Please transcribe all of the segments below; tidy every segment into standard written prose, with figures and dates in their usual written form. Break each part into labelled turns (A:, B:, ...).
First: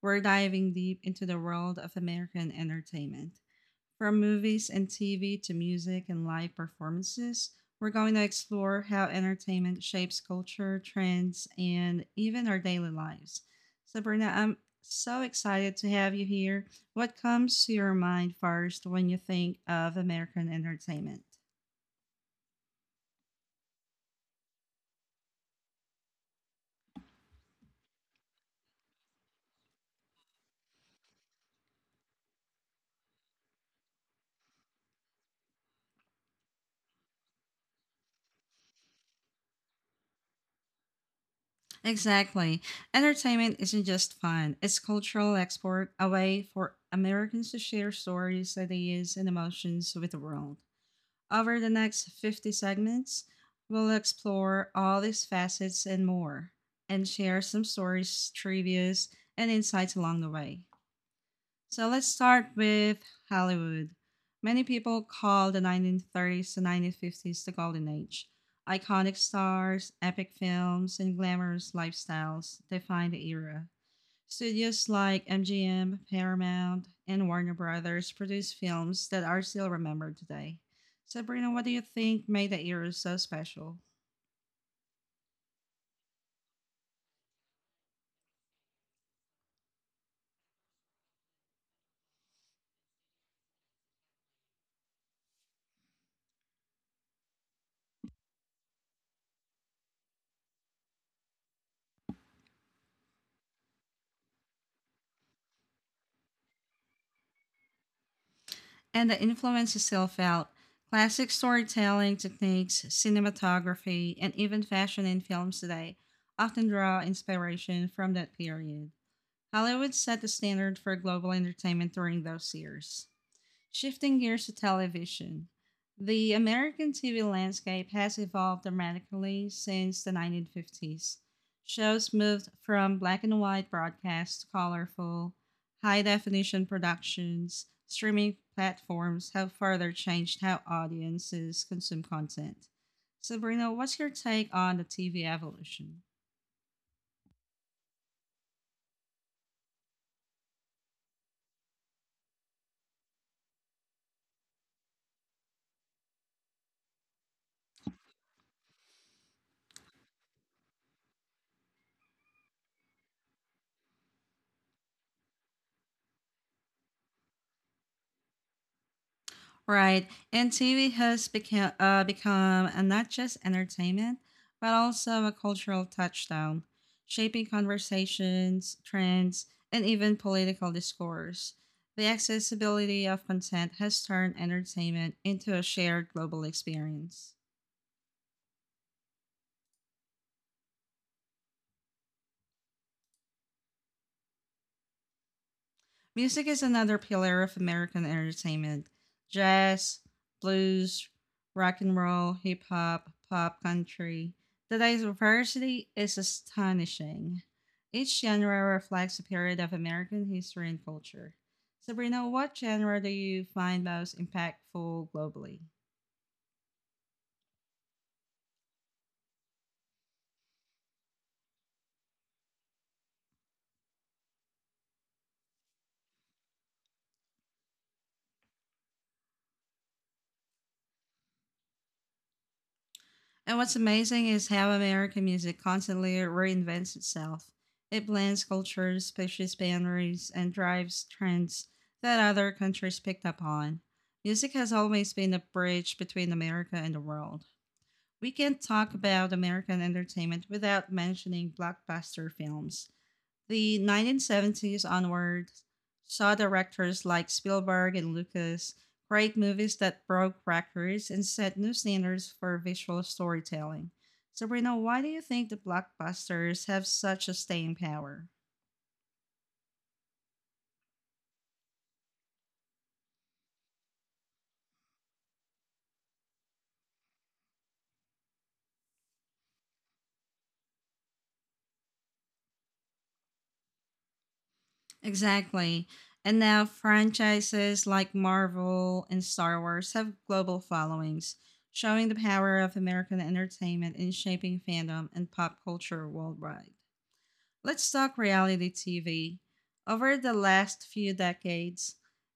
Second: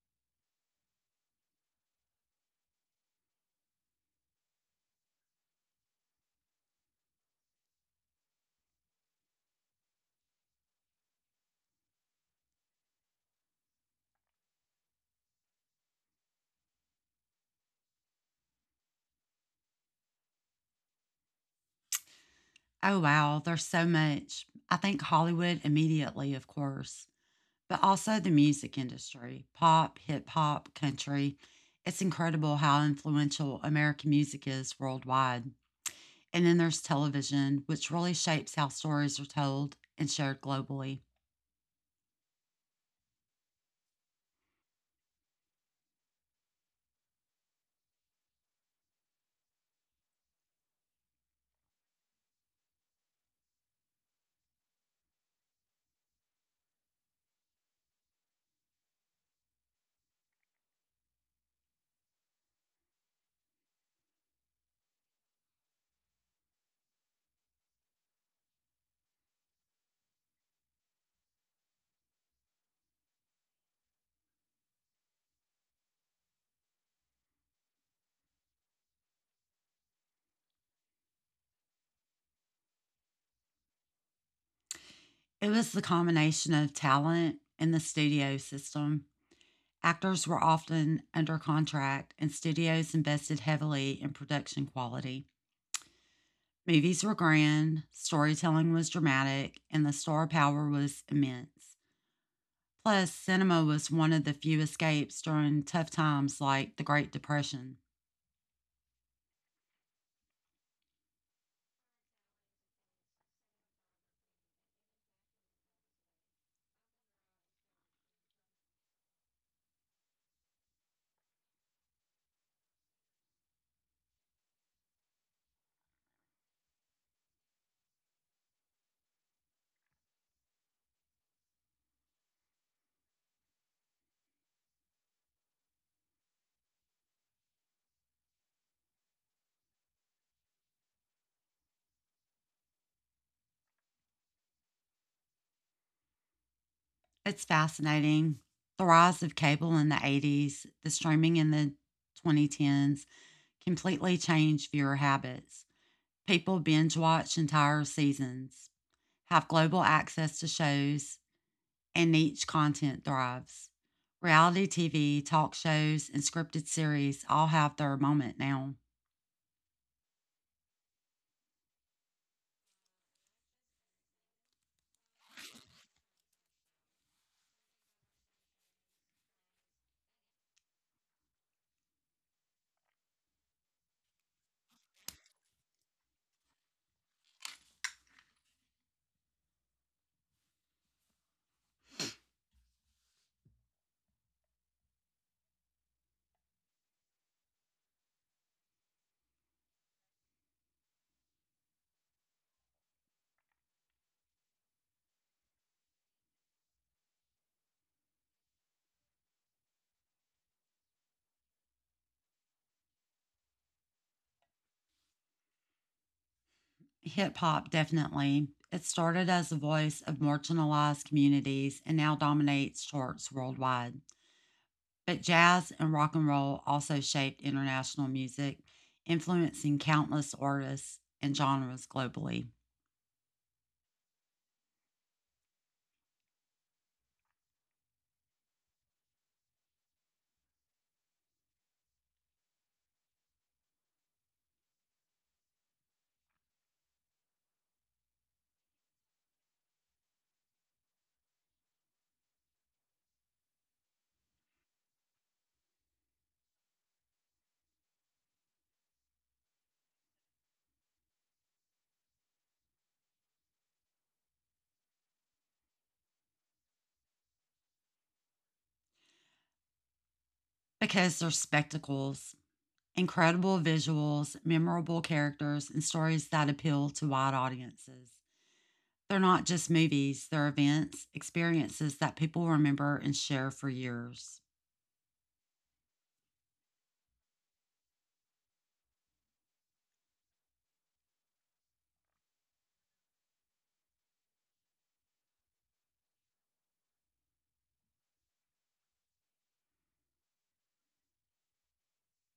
A: we're diving deep into the world of American entertainment. From movies and TV to music and live performances, we're going to explore how entertainment shapes culture, trends, and even our daily lives. Sabrina, I'm so excited to have you here. What comes to your mind first when you think of American entertainment?
B: Oh, wow. There's so much. I think Hollywood immediately, of course, but also the music industry pop, hip hop, country. It's incredible how influential American music is worldwide. And then there's television, which really shapes how stories are told and shared globally.
A: Exactly. Entertainment isn't just fun, it's cultural export, a way for Americans to share stories, ideas, and emotions with the world. Over the next 50 segments, we'll explore all these facets and more, and share some stories, trivias, and insights along the way. So let's start with Hollywood. Many people call the 1930s to 1950s the golden age. Iconic stars, epic films, and glamorous lifestyles define the era. Studios like MGM, Paramount, and Warner Brothers produce films that are still remembered today. Sabrina, what do you think made the era so special?
B: It was the combination of talent and the studio system. Actors were often under contract, and studios invested heavily in production quality. Movies were grand, storytelling was dramatic, and the star power was immense. Plus, cinema was one of the few escapes during tough times like the Great Depression.
A: And that influenced itself out classic storytelling techniques, cinematography, and even fashion in films today often draw inspiration from that period. Hollywood set the standard for global entertainment during those years. Shifting gears to television. The American TV landscape has evolved dramatically since the 1950s. Shows moved from black and white broadcasts to colorful, high definition productions. Streaming platforms have further changed how audiences consume content. Sabrina, what's your take on the TV evolution?
B: It's fascinating. The rise of cable in the 80s, the streaming in the 2010s completely changed viewer habits. People binge watch entire seasons, have global access to shows, and niche content thrives. Reality TV, talk shows, and scripted series all have their moment now.
A: Right. And TV has become not just entertainment, but also a cultural touchstone, shaping conversations, trends, and even political discourse. The accessibility of content has turned entertainment into a shared global experience. Music is another pillar of American entertainment. Jazz, blues, rock and roll, hip hop, pop country. The diversity is astonishing. Each genre reflects a period of American history and culture. Sabrina, what genre do you find most impactful globally?
B: Hip hop, definitely. It started as the voice of marginalized communities and now dominates charts worldwide. But jazz and rock and roll also shaped international music, influencing countless artists and genres globally.
A: And what's amazing is how American music constantly reinvents itself. It blends cultures, pushes boundaries, and drives trends that other countries picked up on. Music has always been a bridge between America and the world. We can't talk about American entertainment without mentioning blockbuster films. The 1970s onward saw directors like Spielberg and Lucas create movies that broke records and set new standards for visual storytelling. Sabrina, why do you think the blockbusters have such a staying power?
B: Because they're spectacles, incredible visuals, memorable characters, and stories that appeal to wide audiences. They're not just movies, they're events, experiences that people remember and share for years.
A: Exactly. And now franchises like Marvel and Star Wars have global followings, showing the power of American entertainment in shaping fandom and pop culture worldwide. Let's talk reality TV. Over the last few decades,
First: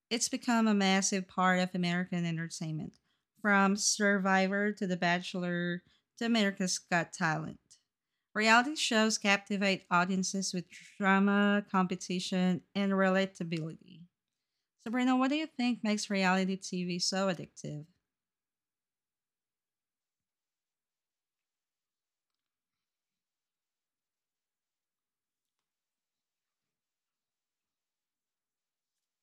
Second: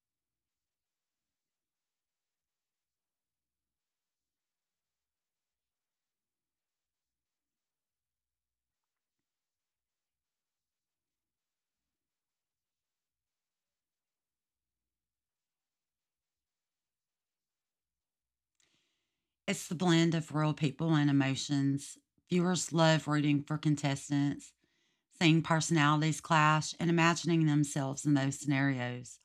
A: it's become a massive part of American entertainment, from Survivor to The Bachelor to America's Got Talent. Reality shows captivate audiences with drama, competition, and relatability. Sabrina, what do you think makes reality TV so addictive?
B: It's the blend of real people and emotions. Viewers love rooting for contestants, seeing personalities clash, and imagining themselves in those scenarios.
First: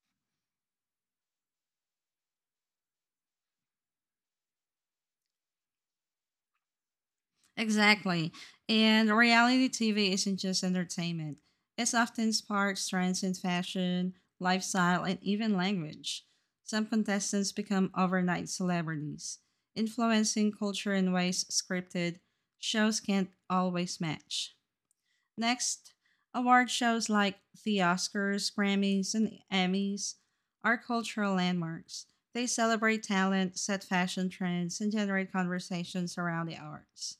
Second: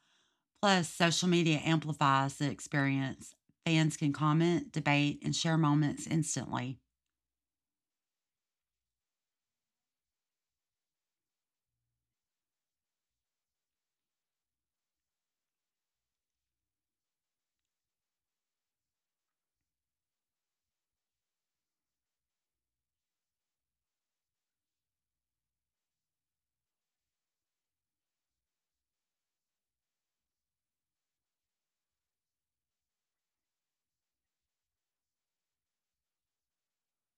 B: Plus, social media amplifies the experience. Fans can comment, debate, and share moments instantly.
A: Exactly. And reality TV isn't just entertainment, it's often sparks trends in fashion, lifestyle, and even language. Some contestants become overnight celebrities, influencing culture in ways scripted shows can't always match. Next, award shows like the Oscars, Grammys, and Emmys are cultural landmarks. They celebrate talent, set fashion trends, and generate conversations around the arts.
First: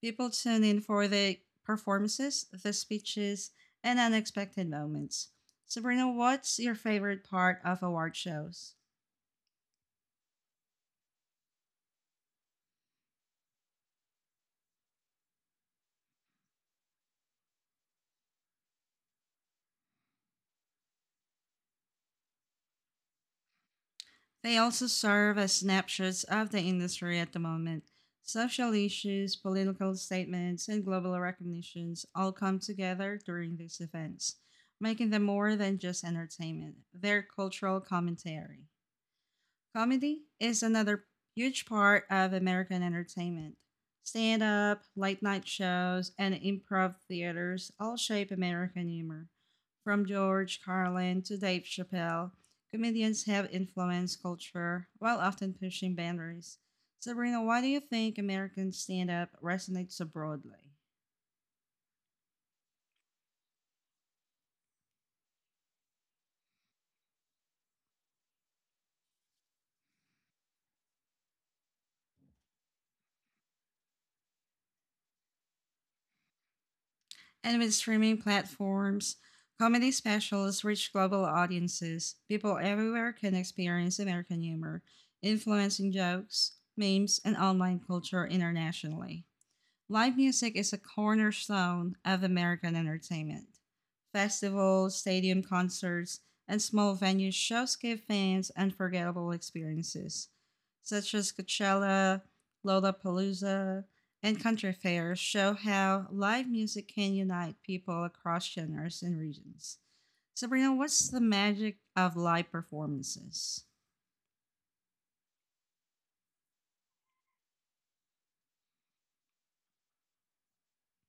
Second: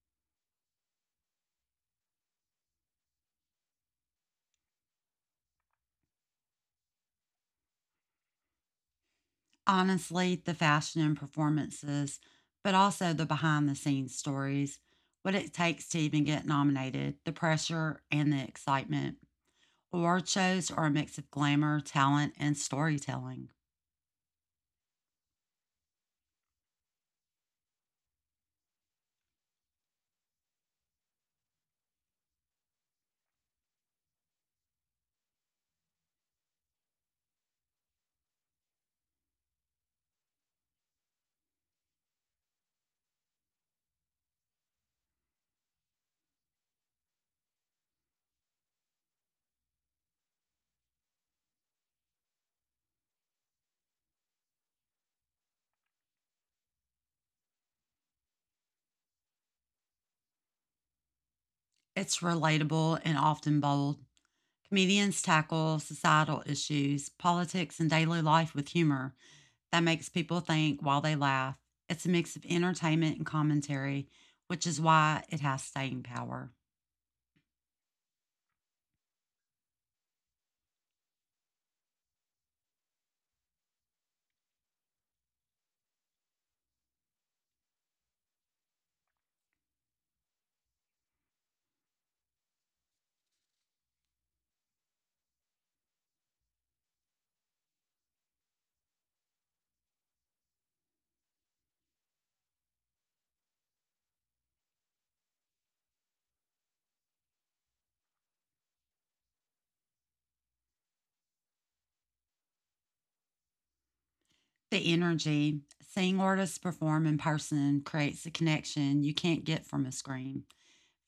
A: People tune in for the performances, the speeches, and unexpected moments. Sabrina, what's your favorite part of award shows?
B: Honestly, the fashion and performances, but also the behind the scenes stories, what it takes to even get nominated, the pressure and the excitement. Award shows are a mix of glamour, talent, and storytelling.
A: They also serve as snapshots of the industry at the moment. Social issues, political statements, and global recognitions all come together during these events, making them more than just entertainment. They're cultural commentary. Comedy is another huge part of American entertainment. Stand up, late night shows, and improv theaters all shape American humor. From George Carlin to Dave Chappelle, comedians have influenced culture while often pushing boundaries. Sabrina, why do you think American stand up resonates so broadly?
B: It's relatable and often bold. Comedians tackle societal issues, politics, and daily life with humor that makes people think while they laugh. It's a mix of entertainment and commentary, which is why it has staying power.
A: And with streaming platforms, comedy specials reach global audiences. People everywhere can experience American humor, influencing jokes, memes, and online culture internationally. Live music is a cornerstone of American entertainment. Festivals, stadium concerts, and small venue shows give fans unforgettable experiences, such as Coachella, Lollapalooza, and country fairs show how live music can unite people across genres and regions. Sabrina, what's the magic of live performances?
B: The energy. Seeing artists perform in person creates a connection you can't get from a screen.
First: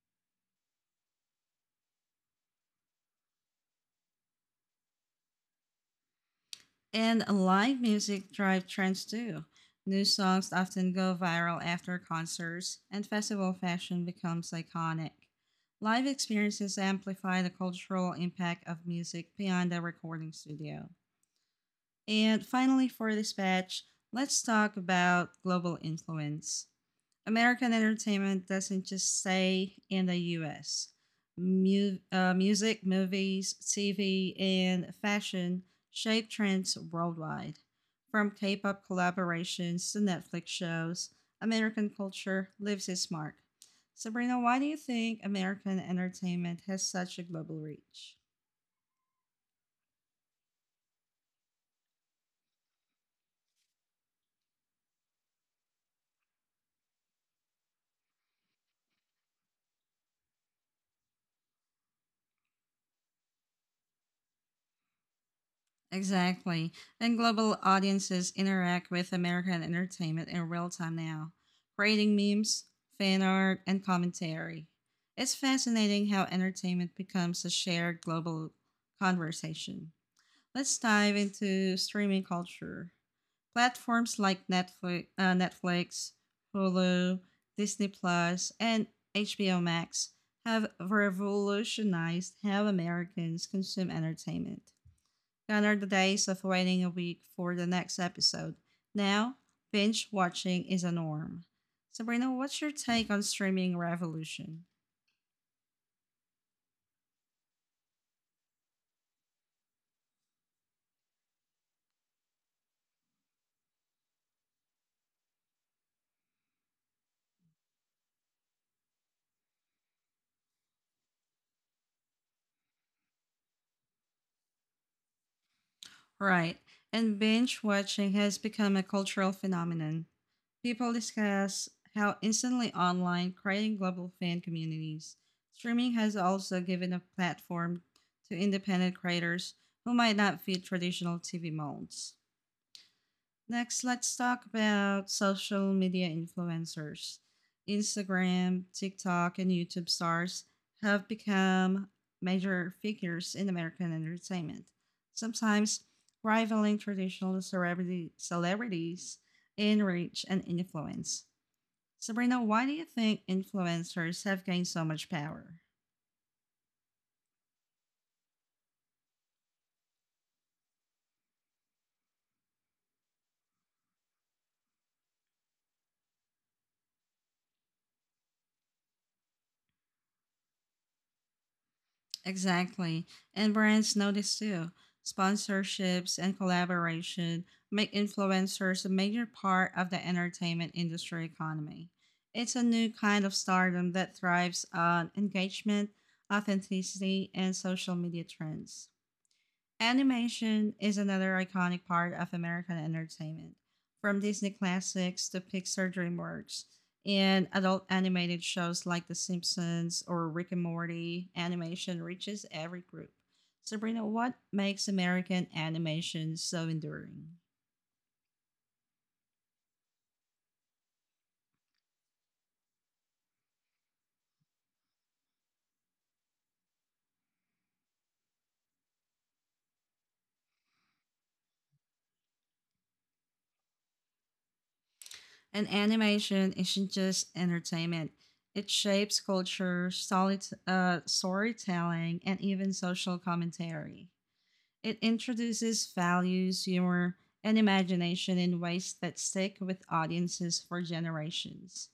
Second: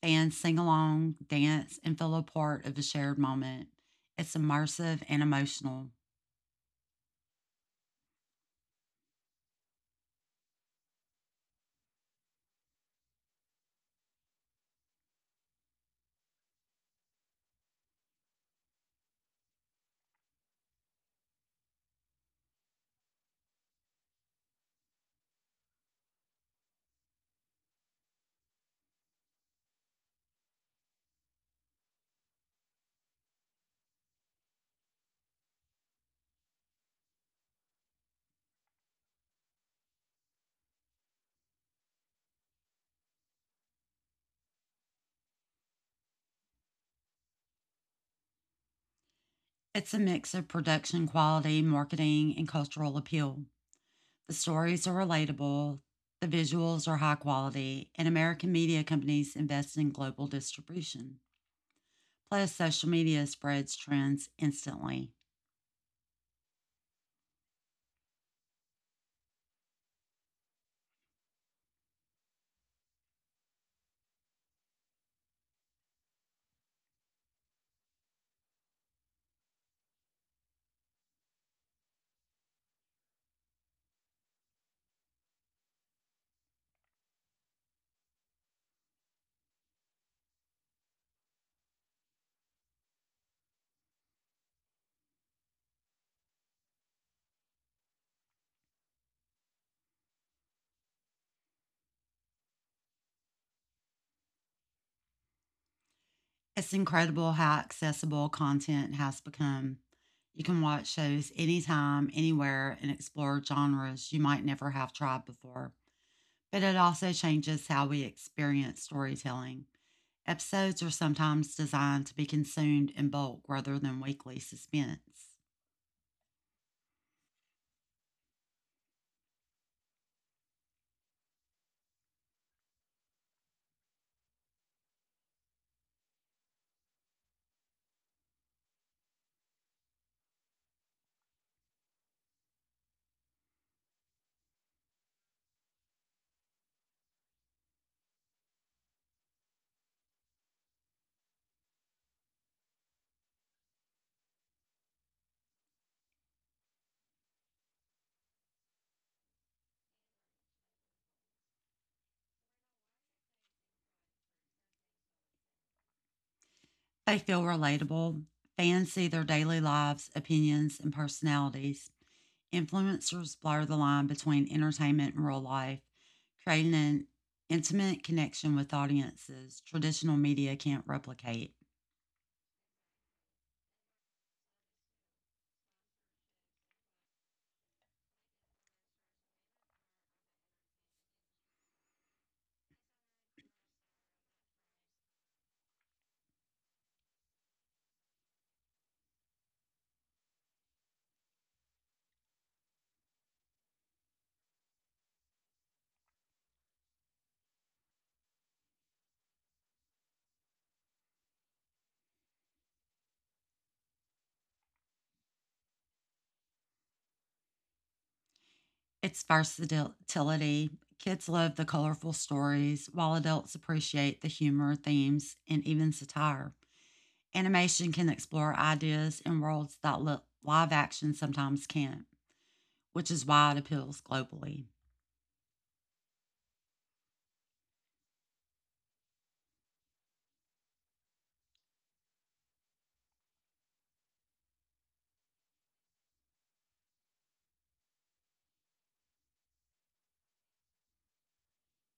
B: Fans sing along, dance, and feel a part of a shared moment. It's immersive and emotional.
A: And live music drive trends too. New songs often go viral after concerts, and festival fashion becomes iconic. Live experiences amplify the cultural impact of music beyond the recording studio. And finally, for this batch, let's talk about global influence. American entertainment doesn't just stay in the US. Music, movies, TV, and fashion shape trends worldwide. From K pop collaborations to Netflix shows, American culture leaves its mark. Sabrina, why do you think American entertainment has such a global reach?
B: It's a mix of production quality, marketing, and cultural appeal. The stories are relatable, the visuals are high quality, and American media companies invest in global distribution. Plus, social media spreads trends instantly.
A: Exactly. And global audiences interact with American entertainment in real time now, creating memes, fan art, and commentary. It's fascinating how entertainment becomes a shared global conversation. Let's dive into streaming culture. Platforms like Netflix, Hulu, Disney Plus, and HBO Max have revolutionized how Americans consume entertainment. Gather the days of waiting a week for the next episode. Now, binge watching is a norm. Sabrina, what's your take on streaming revolution?
B: It's incredible how accessible content has become. You can watch shows anytime, anywhere, and explore genres you might never have tried before. But it also changes how we experience storytelling. Episodes are sometimes designed to be consumed in bulk rather than weekly suspense.
A: Right, and binge watching has become a cultural phenomenon. People discuss how instantly online, creating global fan communities. Streaming has also given a platform to independent creators who might not fit traditional TV molds. Next, let's talk about social media influencers. Instagram, TikTok, and YouTube stars have become major figures in American entertainment, sometimes rivaling traditional celebrity celebrities in reach and influence. Sabrina, why do you think influencers have gained so much power?
B: They feel relatable. Fans see their daily lives, opinions, and personalities. Influencers blur the line between entertainment and real life, creating an intimate connection with audiences traditional media can't replicate.
A: Exactly. And brands know this too. Sponsorships and collaboration make influencers a major part of the entertainment industry economy. It's a new kind of stardom that thrives on engagement, authenticity, and social media trends. Animation is another iconic part of American entertainment, from Disney classics to Pixar DreamWorks, and adult animated shows like The Simpsons or Rick and Morty, animation reaches every group. Sabrina, what makes American animation so enduring?
B: Its versatility, kids love the colorful stories, while adults appreciate the humor, themes, and even satire. Animation can explore ideas and worlds that live action sometimes can't, which is why it appeals globally.
A: And animation isn't just entertainment. It shapes culture, storytelling, and even social commentary. It introduces values, humor, and imagination in ways that stick with audiences for generations.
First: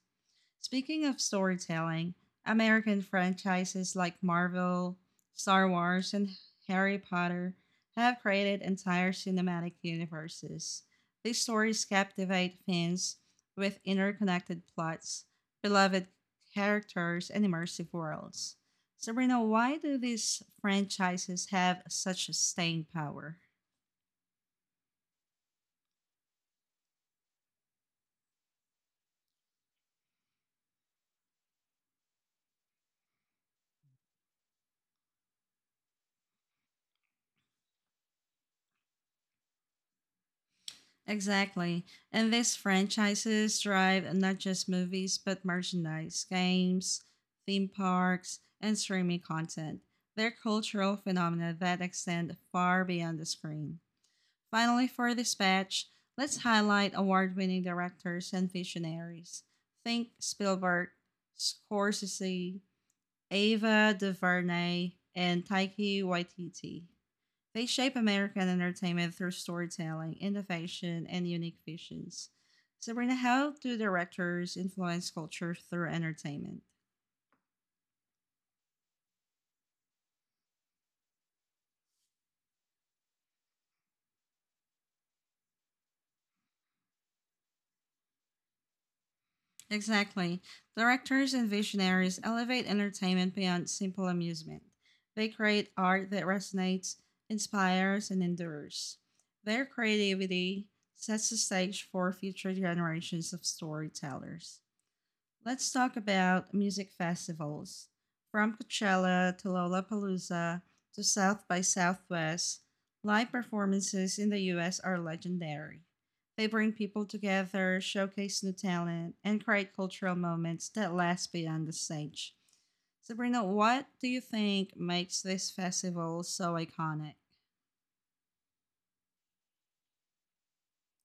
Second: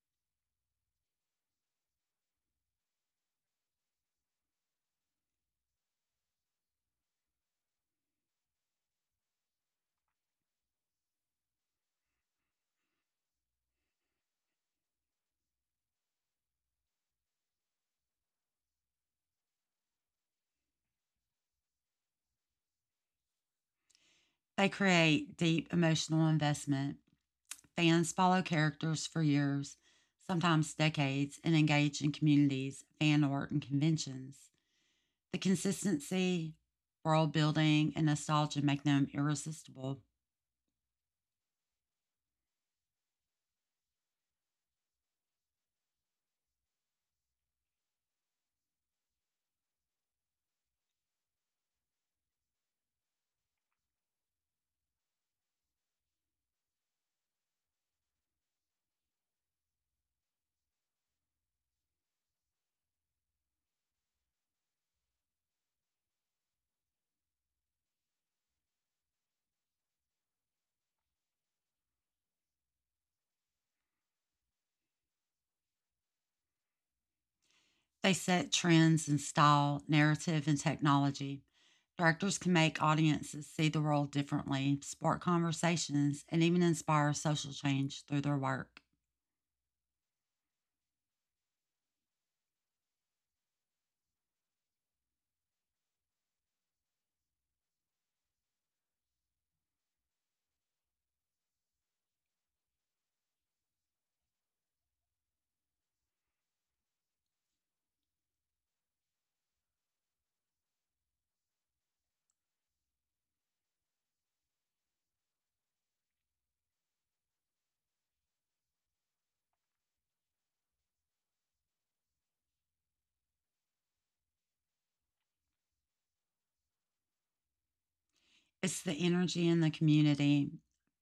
A: Speaking of storytelling, American franchises like Marvel, Star Wars, and Harry Potter have created entire cinematic universes. These stories captivate fans with interconnected plots, beloved characters, and immersive worlds. Sabrina, why do these franchises have such staying power?
B: They create deep emotional investment. Fans follow characters for years, sometimes decades, and engage in communities, fan art, and conventions. The consistency, world building, and nostalgia make them irresistible.
A: Exactly. And these franchises drive not just movies, but merchandise, games, theme parks, and streaming content. They're cultural phenomena that extend far beyond the screen. Finally, for this batch, let's highlight award winning directors and visionaries. Think Spielberg, Scorsese, Ava DuVernay, and Taiki Waititi. They shape American entertainment through storytelling, innovation, and unique visions. Sabrina, how do directors influence culture through entertainment?
B: They set trends in style, narrative, and technology. Directors can make audiences see the world differently, spark conversations, and even inspire social change through their work.
A: Exactly. Directors and visionaries elevate entertainment beyond simple amusement. They create art that resonates, inspires, and endures. Their creativity sets the stage for future generations of storytellers. Let's talk about music festivals. From Coachella to Lollapalooza to South by Southwest, live performances in the US are legendary. They bring people together, showcase new talent, and create cultural moments that last beyond the stage. Sabrina, what do you think makes this festival so iconic?
B: It's the energy in the community.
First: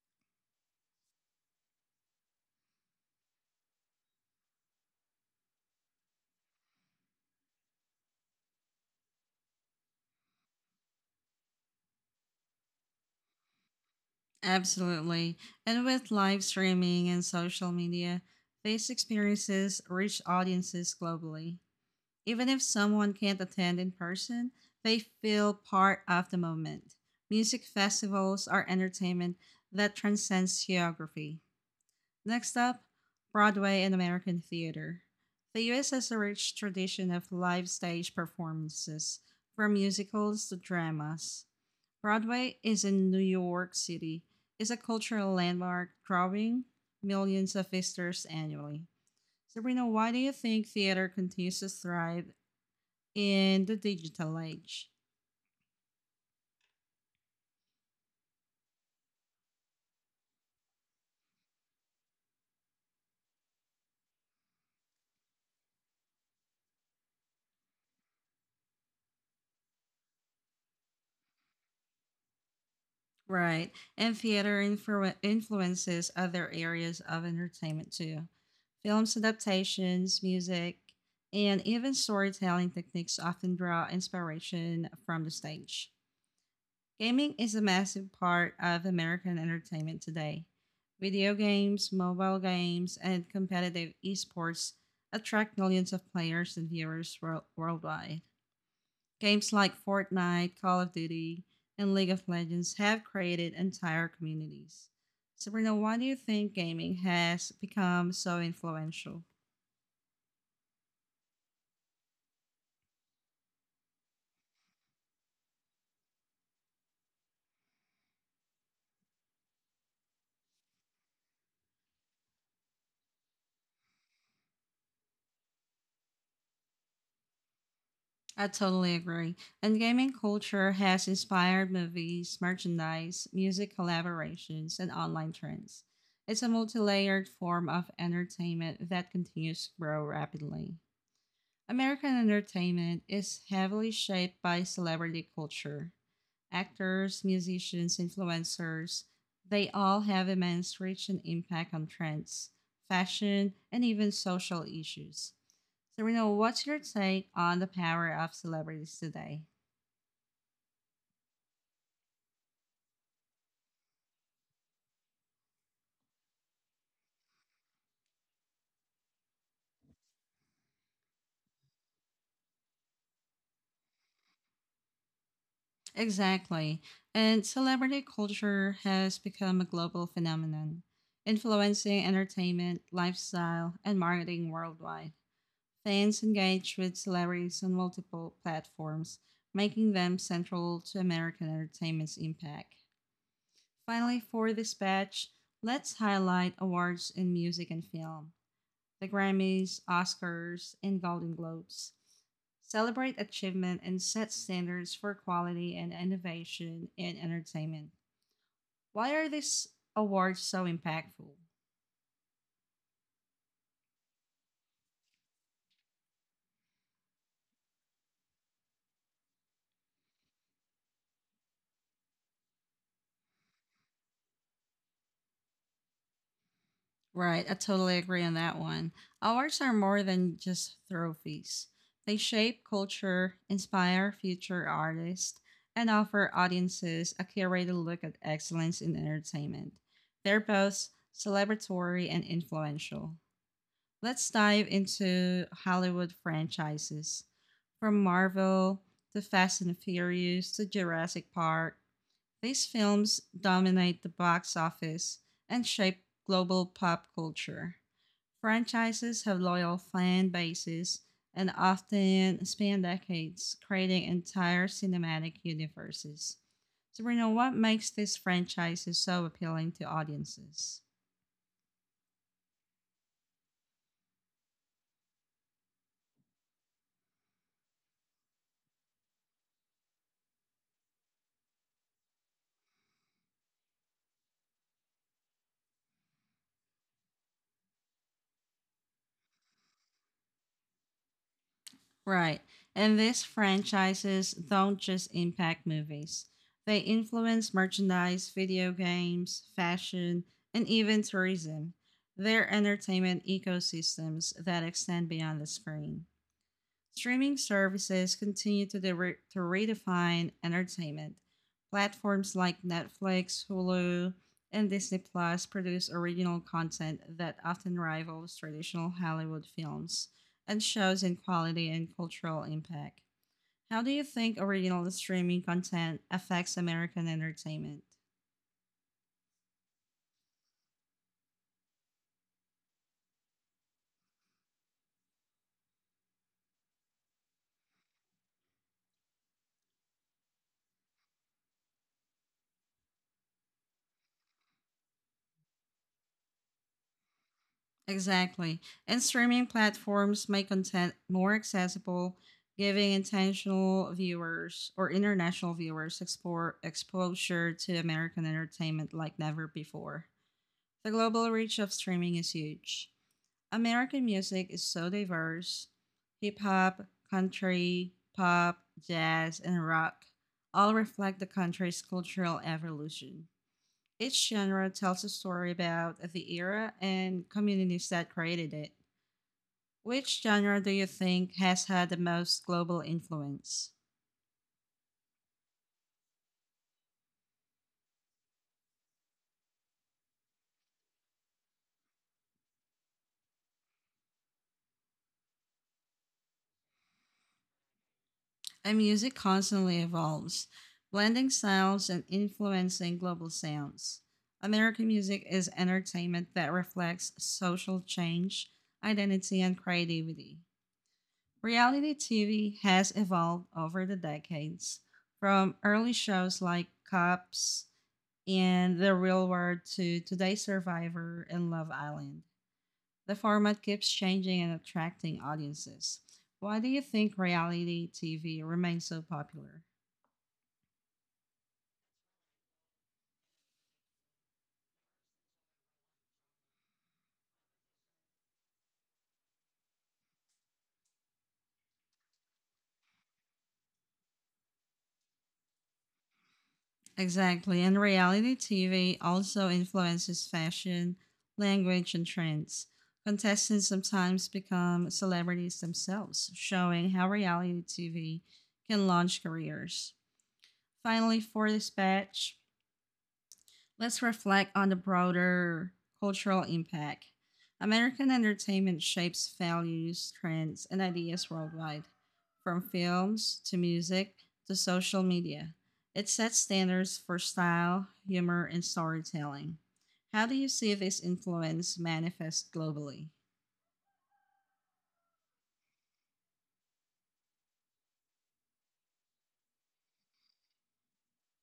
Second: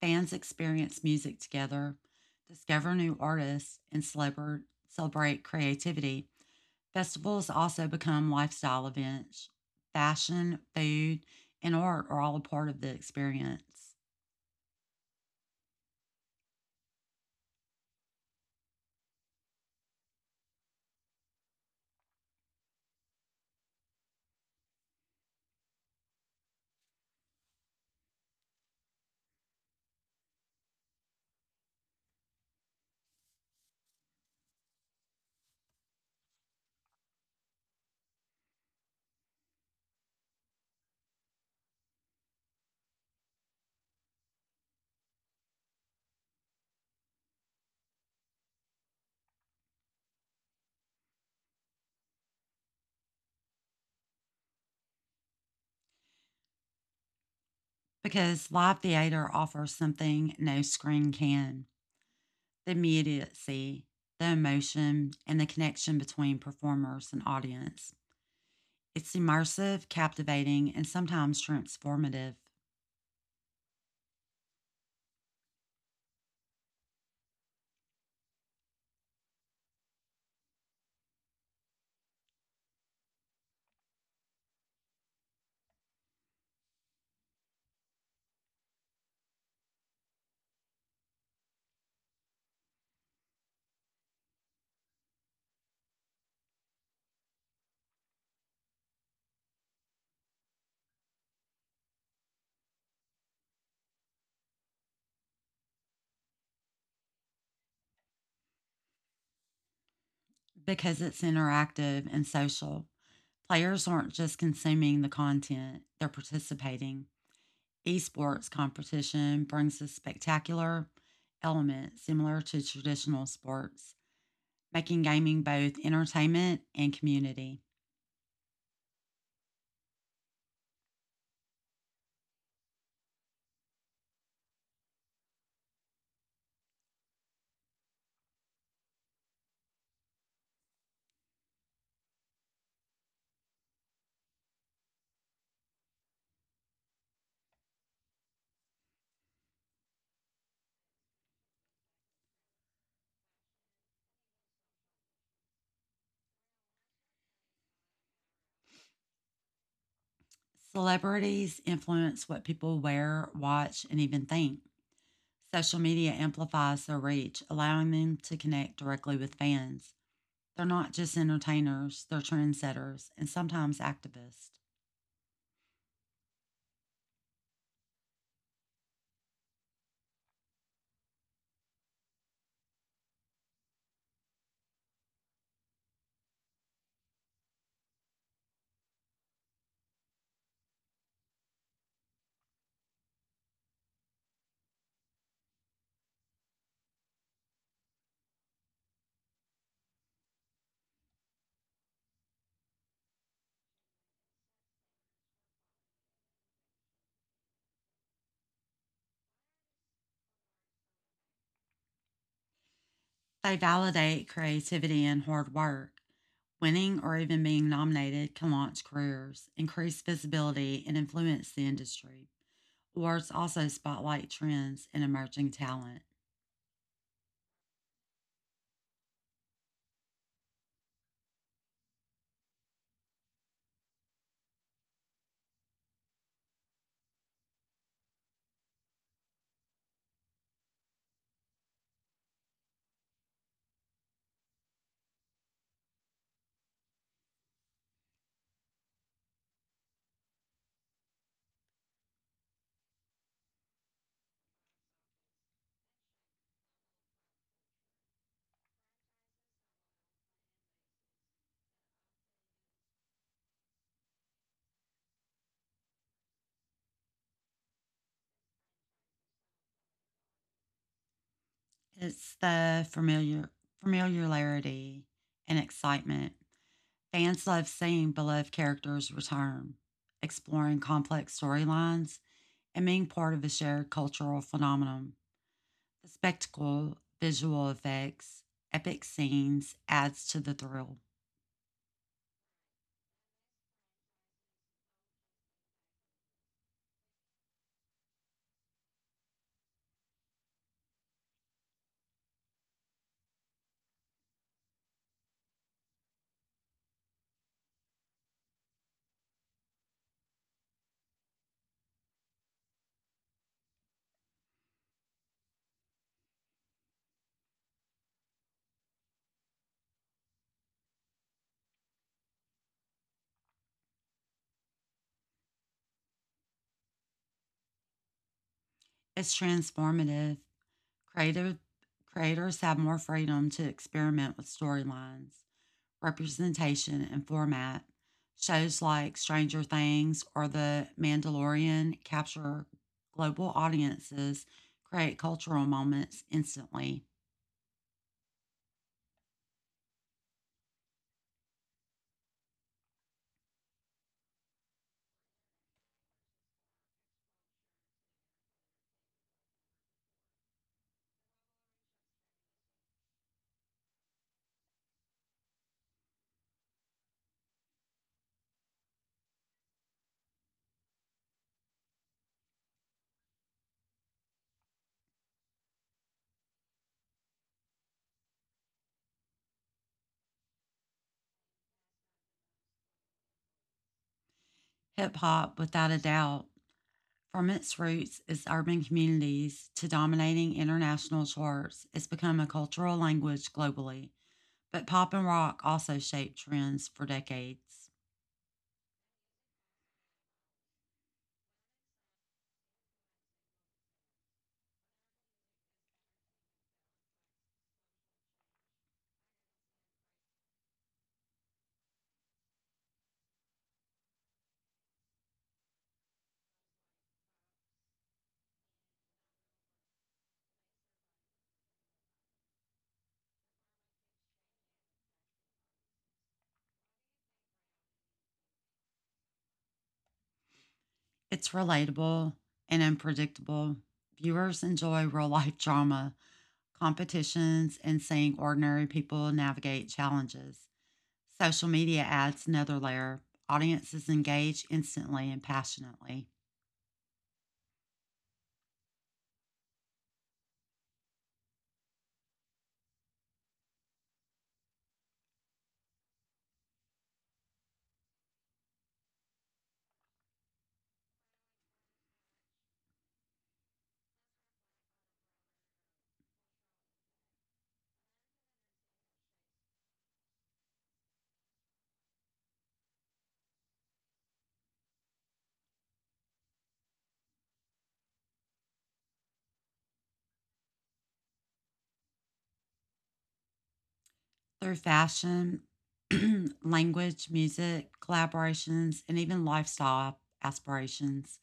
B: Fans experience music together, discover new artists, and celebrate creativity. Festivals also become lifestyle events. Fashion, food, and art are all a part of the experience.
A: Absolutely. And with live streaming and social media, these experiences reach audiences globally. Even if someone can't attend in person, they feel part of the moment. Music festivals are entertainment that transcends geography. Next up, Broadway and American theater. The US has a rich tradition of live stage performances, from musicals to dramas. Broadway is in New York City. It's a cultural landmark drawing millions of visitors annually. Sabrina, why do you think theater continues to thrive in the digital age?
B: Because live theater offers something no screen can, the immediacy, the emotion, and the connection between performers and audience. It's immersive, captivating, and sometimes transformative.
A: Right. And influences other areas of entertainment too. Films adaptations, music, and even storytelling techniques often draw inspiration from the stage. Gaming is a massive part of American entertainment today. Video games, mobile games, and competitive esports attract millions of players and viewers worldwide. Games like Fortnite, Call of Duty, and League of Legends have created entire communities. So, Sabrina, why do you think gaming has become so influential?
B: Because it's interactive and social. Players aren't just consuming the content, they're participating. Esports competition brings a spectacular element similar to traditional sports, making gaming both entertainment and community.
A: I totally agree. And gaming culture has inspired movies, merchandise, music collaborations, and online trends. It's a multi layered form of entertainment that continues to grow rapidly. American entertainment is heavily shaped by celebrity culture, actors, musicians, influencers, they all have immense reach and impact on trends, fashion, and even social issues. So, Reno, what's your take on the power of celebrities today?
B: Celebrities influence what people wear, watch, and even think. Social media amplifies their reach, allowing them to connect directly with fans. They're not just entertainers, they're trendsetters and sometimes activists.
A: Exactly. And celebrity culture has become a global phenomenon, influencing entertainment, lifestyle, and marketing worldwide. Fans engage with celebrities on multiple platforms, making them central to American entertainment's impact. Finally, for this batch, let's highlight awards in music and film the Grammys, Oscars, and Golden Globes. Celebrate achievement and set standards for quality and innovation in entertainment. Why are these awards so impactful?
B: They validate creativity and hard work. Winning or even being nominated can launch careers, increase visibility, and influence the industry. Awards also spotlight trends and emerging talent.
A: Right, I totally agree on that one. Awards are more than just trophies. They shape culture, inspire future artists, and offer audiences a curated look at excellence in entertainment. They're both celebratory and influential. Let's dive into Hollywood franchises. From Marvel to Fast and Furious to Jurassic Park, these films dominate the box office and shape global pop culture. Franchises have loyal fan bases and often span decades, creating entire cinematic universes. We know what makes these franchises so appealing to audiences?
B: It's the familiarity and excitement. Fans love seeing beloved characters return, exploring complex storylines, and being part of a shared cultural phenomenon. The spectacle, visual effects, epic scenes adds to the thrill.
A: Right. And these franchises don't just impact movies, they influence merchandise, video games, fashion, and even tourism. They're entertainment ecosystems that extend beyond the screen. Streaming services continue to redefine entertainment. Platforms like Netflix, Hulu, and Disney Plus produce original content that often rivals traditional Hollywood films and shows in quality and cultural impact. How do you think original streaming content affects American entertainment?
B: It's transformative. Creative Creators have more freedom to experiment with storylines, representation, and format. Shows like Stranger Things or The Mandalorian capture global audiences, create cultural moments instantly.
A: Exactly. And streaming platforms make content more accessible, giving intentional viewers or international viewers exposure to American entertainment like never before. The global reach of streaming is huge. American music is so diverse: hip hop, country, pop, jazz, and rock all reflect the country's cultural evolution. Each genre tells a story about the era and communities that created it. Which genre do you think has had the most global influence?
B: Hip hop, without a doubt. From its roots as urban communities to dominating international charts, it's become a cultural language globally, but pop and rock also shaped trends for decades.
A: And music constantly evolves, blending styles and influencing global sounds. American music is entertainment that reflects social change, identity, and creativity. Reality TV has evolved over the decades, from early shows like Cops and The Real World to today's Survivor and Love Island. The format keeps changing and attracting audiences. Why do you think reality TV remains so popular?
B: It's relatable and unpredictable. Viewers enjoy real life drama, competitions, and seeing ordinary people navigate challenges. Social media adds another layer. Audiences engage instantly and passionately.
A: Exactly, and reality TV also influences fashion, language, and trends. Contestants sometimes become celebrities themselves, showing how reality TV can launch careers. Finally, for this batch, let's reflect on the broader cultural impact. American entertainment shapes values, trends, and ideas worldwide, from films to music to social media. It sets standards for style, humor, and storytelling. How do you see this influence manifest globally?
B: Through fashion, language, music, collaborations, and even lifestyle aspirations.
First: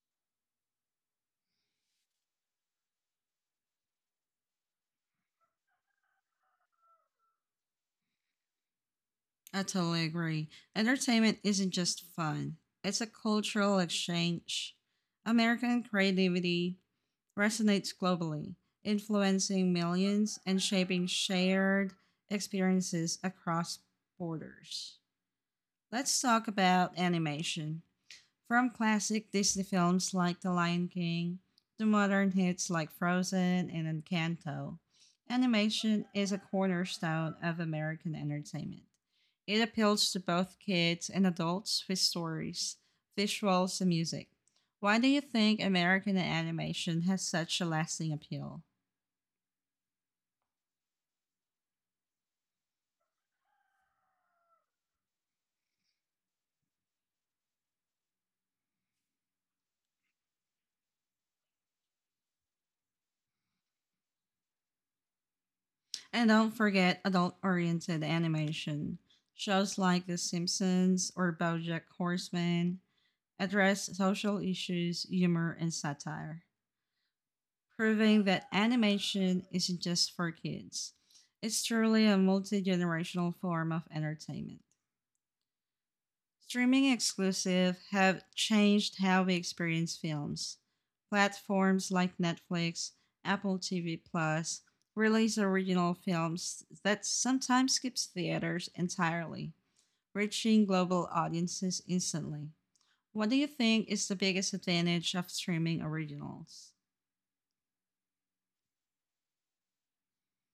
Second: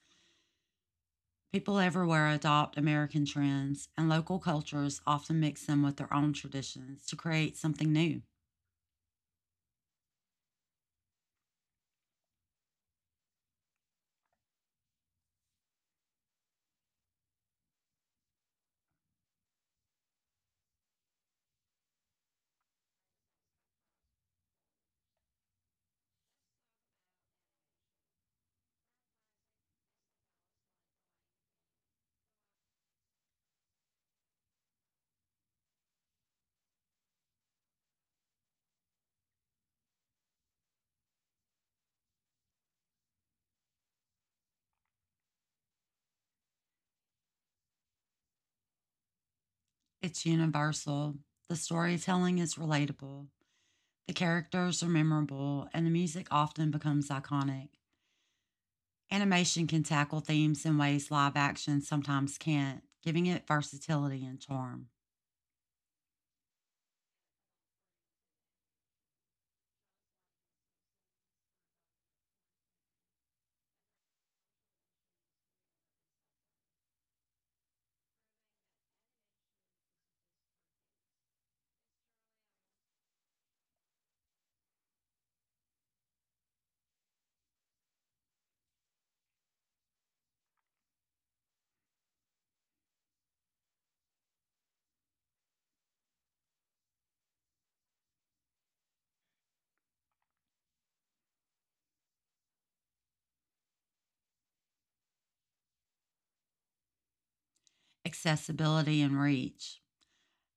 B: People everywhere adopt American trends, and local cultures often mix them with their own traditions to create something new.
A: I totally agree. Entertainment isn't just fun, it's a cultural exchange. American creativity resonates globally, influencing millions and shaping shared experiences across borders. Let's talk about animation. From classic Disney films like The Lion King to modern hits like Frozen and Encanto, animation is a cornerstone of American entertainment. It appeals to both kids and adults with stories, visuals, and music. Why do you think American animation has such a lasting appeal?
B: It's universal. The storytelling is relatable. The characters are memorable, and the music often becomes iconic. Animation can tackle themes in ways live action sometimes can't, giving it versatility and charm.
A: And don't forget adult oriented animation. Shows like The Simpsons or Bojack Horseman addressed social issues, humor, and satire, proving that animation isn't just for kids. It's truly a multi generational form of entertainment. Streaming exclusives have changed how we experience films. Platforms like Netflix, Apple TV Plus release original films that sometimes skips theaters entirely, reaching global audiences instantly. What do you think is the biggest advantage of streaming originals?
B: Accessibility and reach.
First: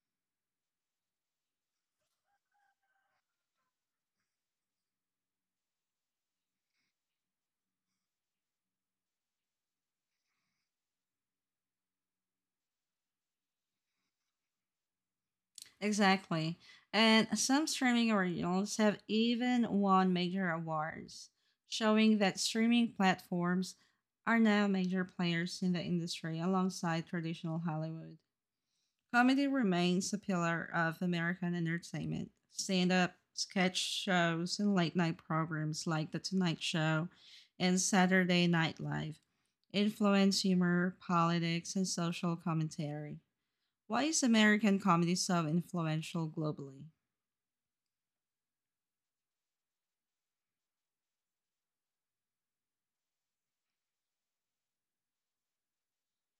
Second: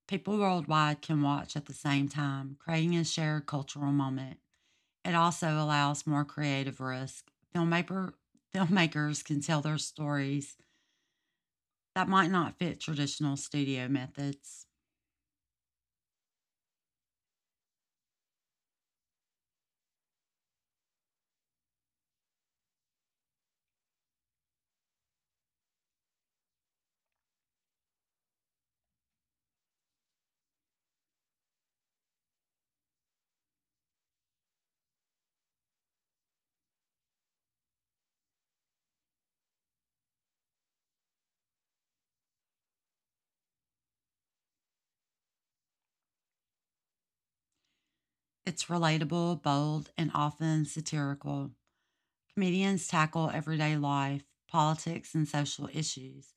B: People worldwide can watch at the same time, creating a shared cultural moment. It also allows more creative risk. Filmmaker, filmmakers can tell their stories that might not fit traditional studio methods.
A: Exactly. And some streaming originals have even won major awards, showing that streaming platforms are now major players in the industry alongside traditional Hollywood. Comedy remains a pillar of American entertainment. Stand up, sketch shows, and late night programs like The Tonight Show and Saturday Night Live influence humor, politics, and social commentary. Why is American comedy so influential globally?
B: It's relatable, bold, and often satirical. Comedians tackle everyday life, politics, and social issues,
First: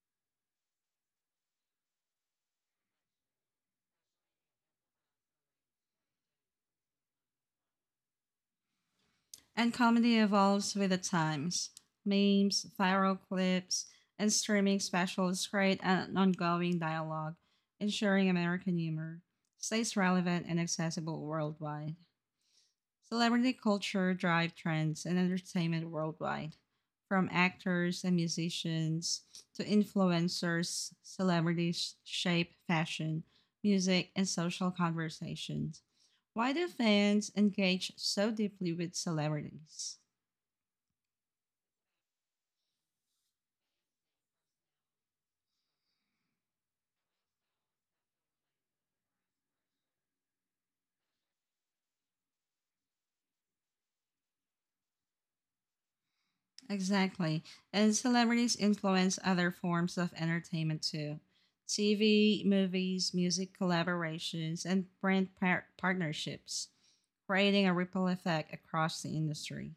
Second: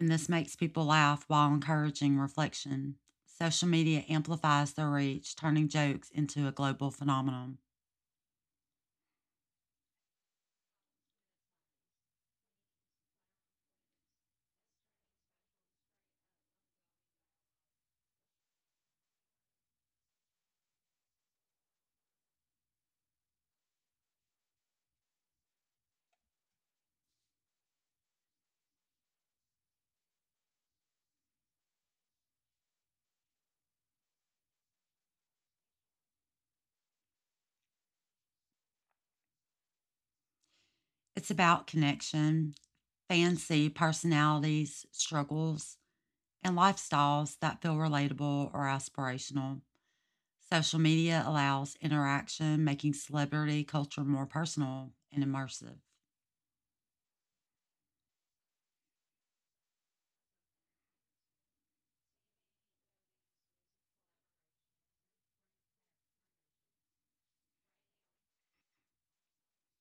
B: and this makes people laugh while encouraging reflection. Social media amplifies their reach, turning jokes into a global phenomenon.
A: And comedy evolves with the times. Memes, viral clips, and streaming specials create an ongoing dialogue, ensuring American humor stays relevant and accessible worldwide. Celebrity culture drives trends in entertainment worldwide, from actors and musicians to influencers. Celebrities shape fashion, music, and social conversations. Why do fans engage so deeply with celebrities?
B: It's about connection. Fancy personalities, struggles, and lifestyles that feel relatable or aspirational. Social media allows interaction, making celebrity culture more personal and immersive.
A: Exactly. And celebrities influence other forms of entertainment too. TV, movies, music collaborations, and brand partnerships, creating a ripple effect across the industry.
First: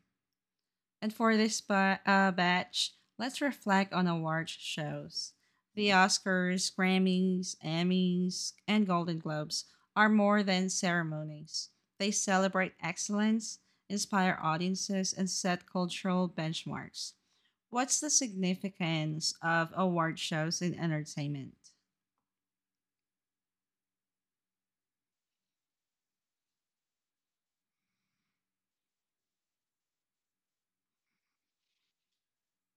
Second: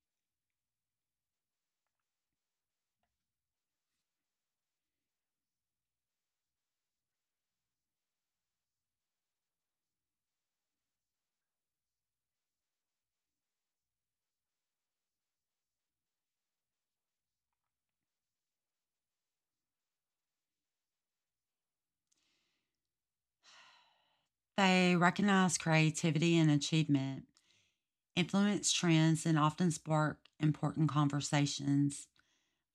A: And for this batch, let's reflect on award shows. The Oscars, Grammys, Emmys, and Golden Globes are more than ceremonies. They celebrate excellence, inspire audiences, and set cultural benchmarks. What's the significance of award shows in entertainment?
B: They recognize creativity and achievement, influence trends, and often spark important conversations.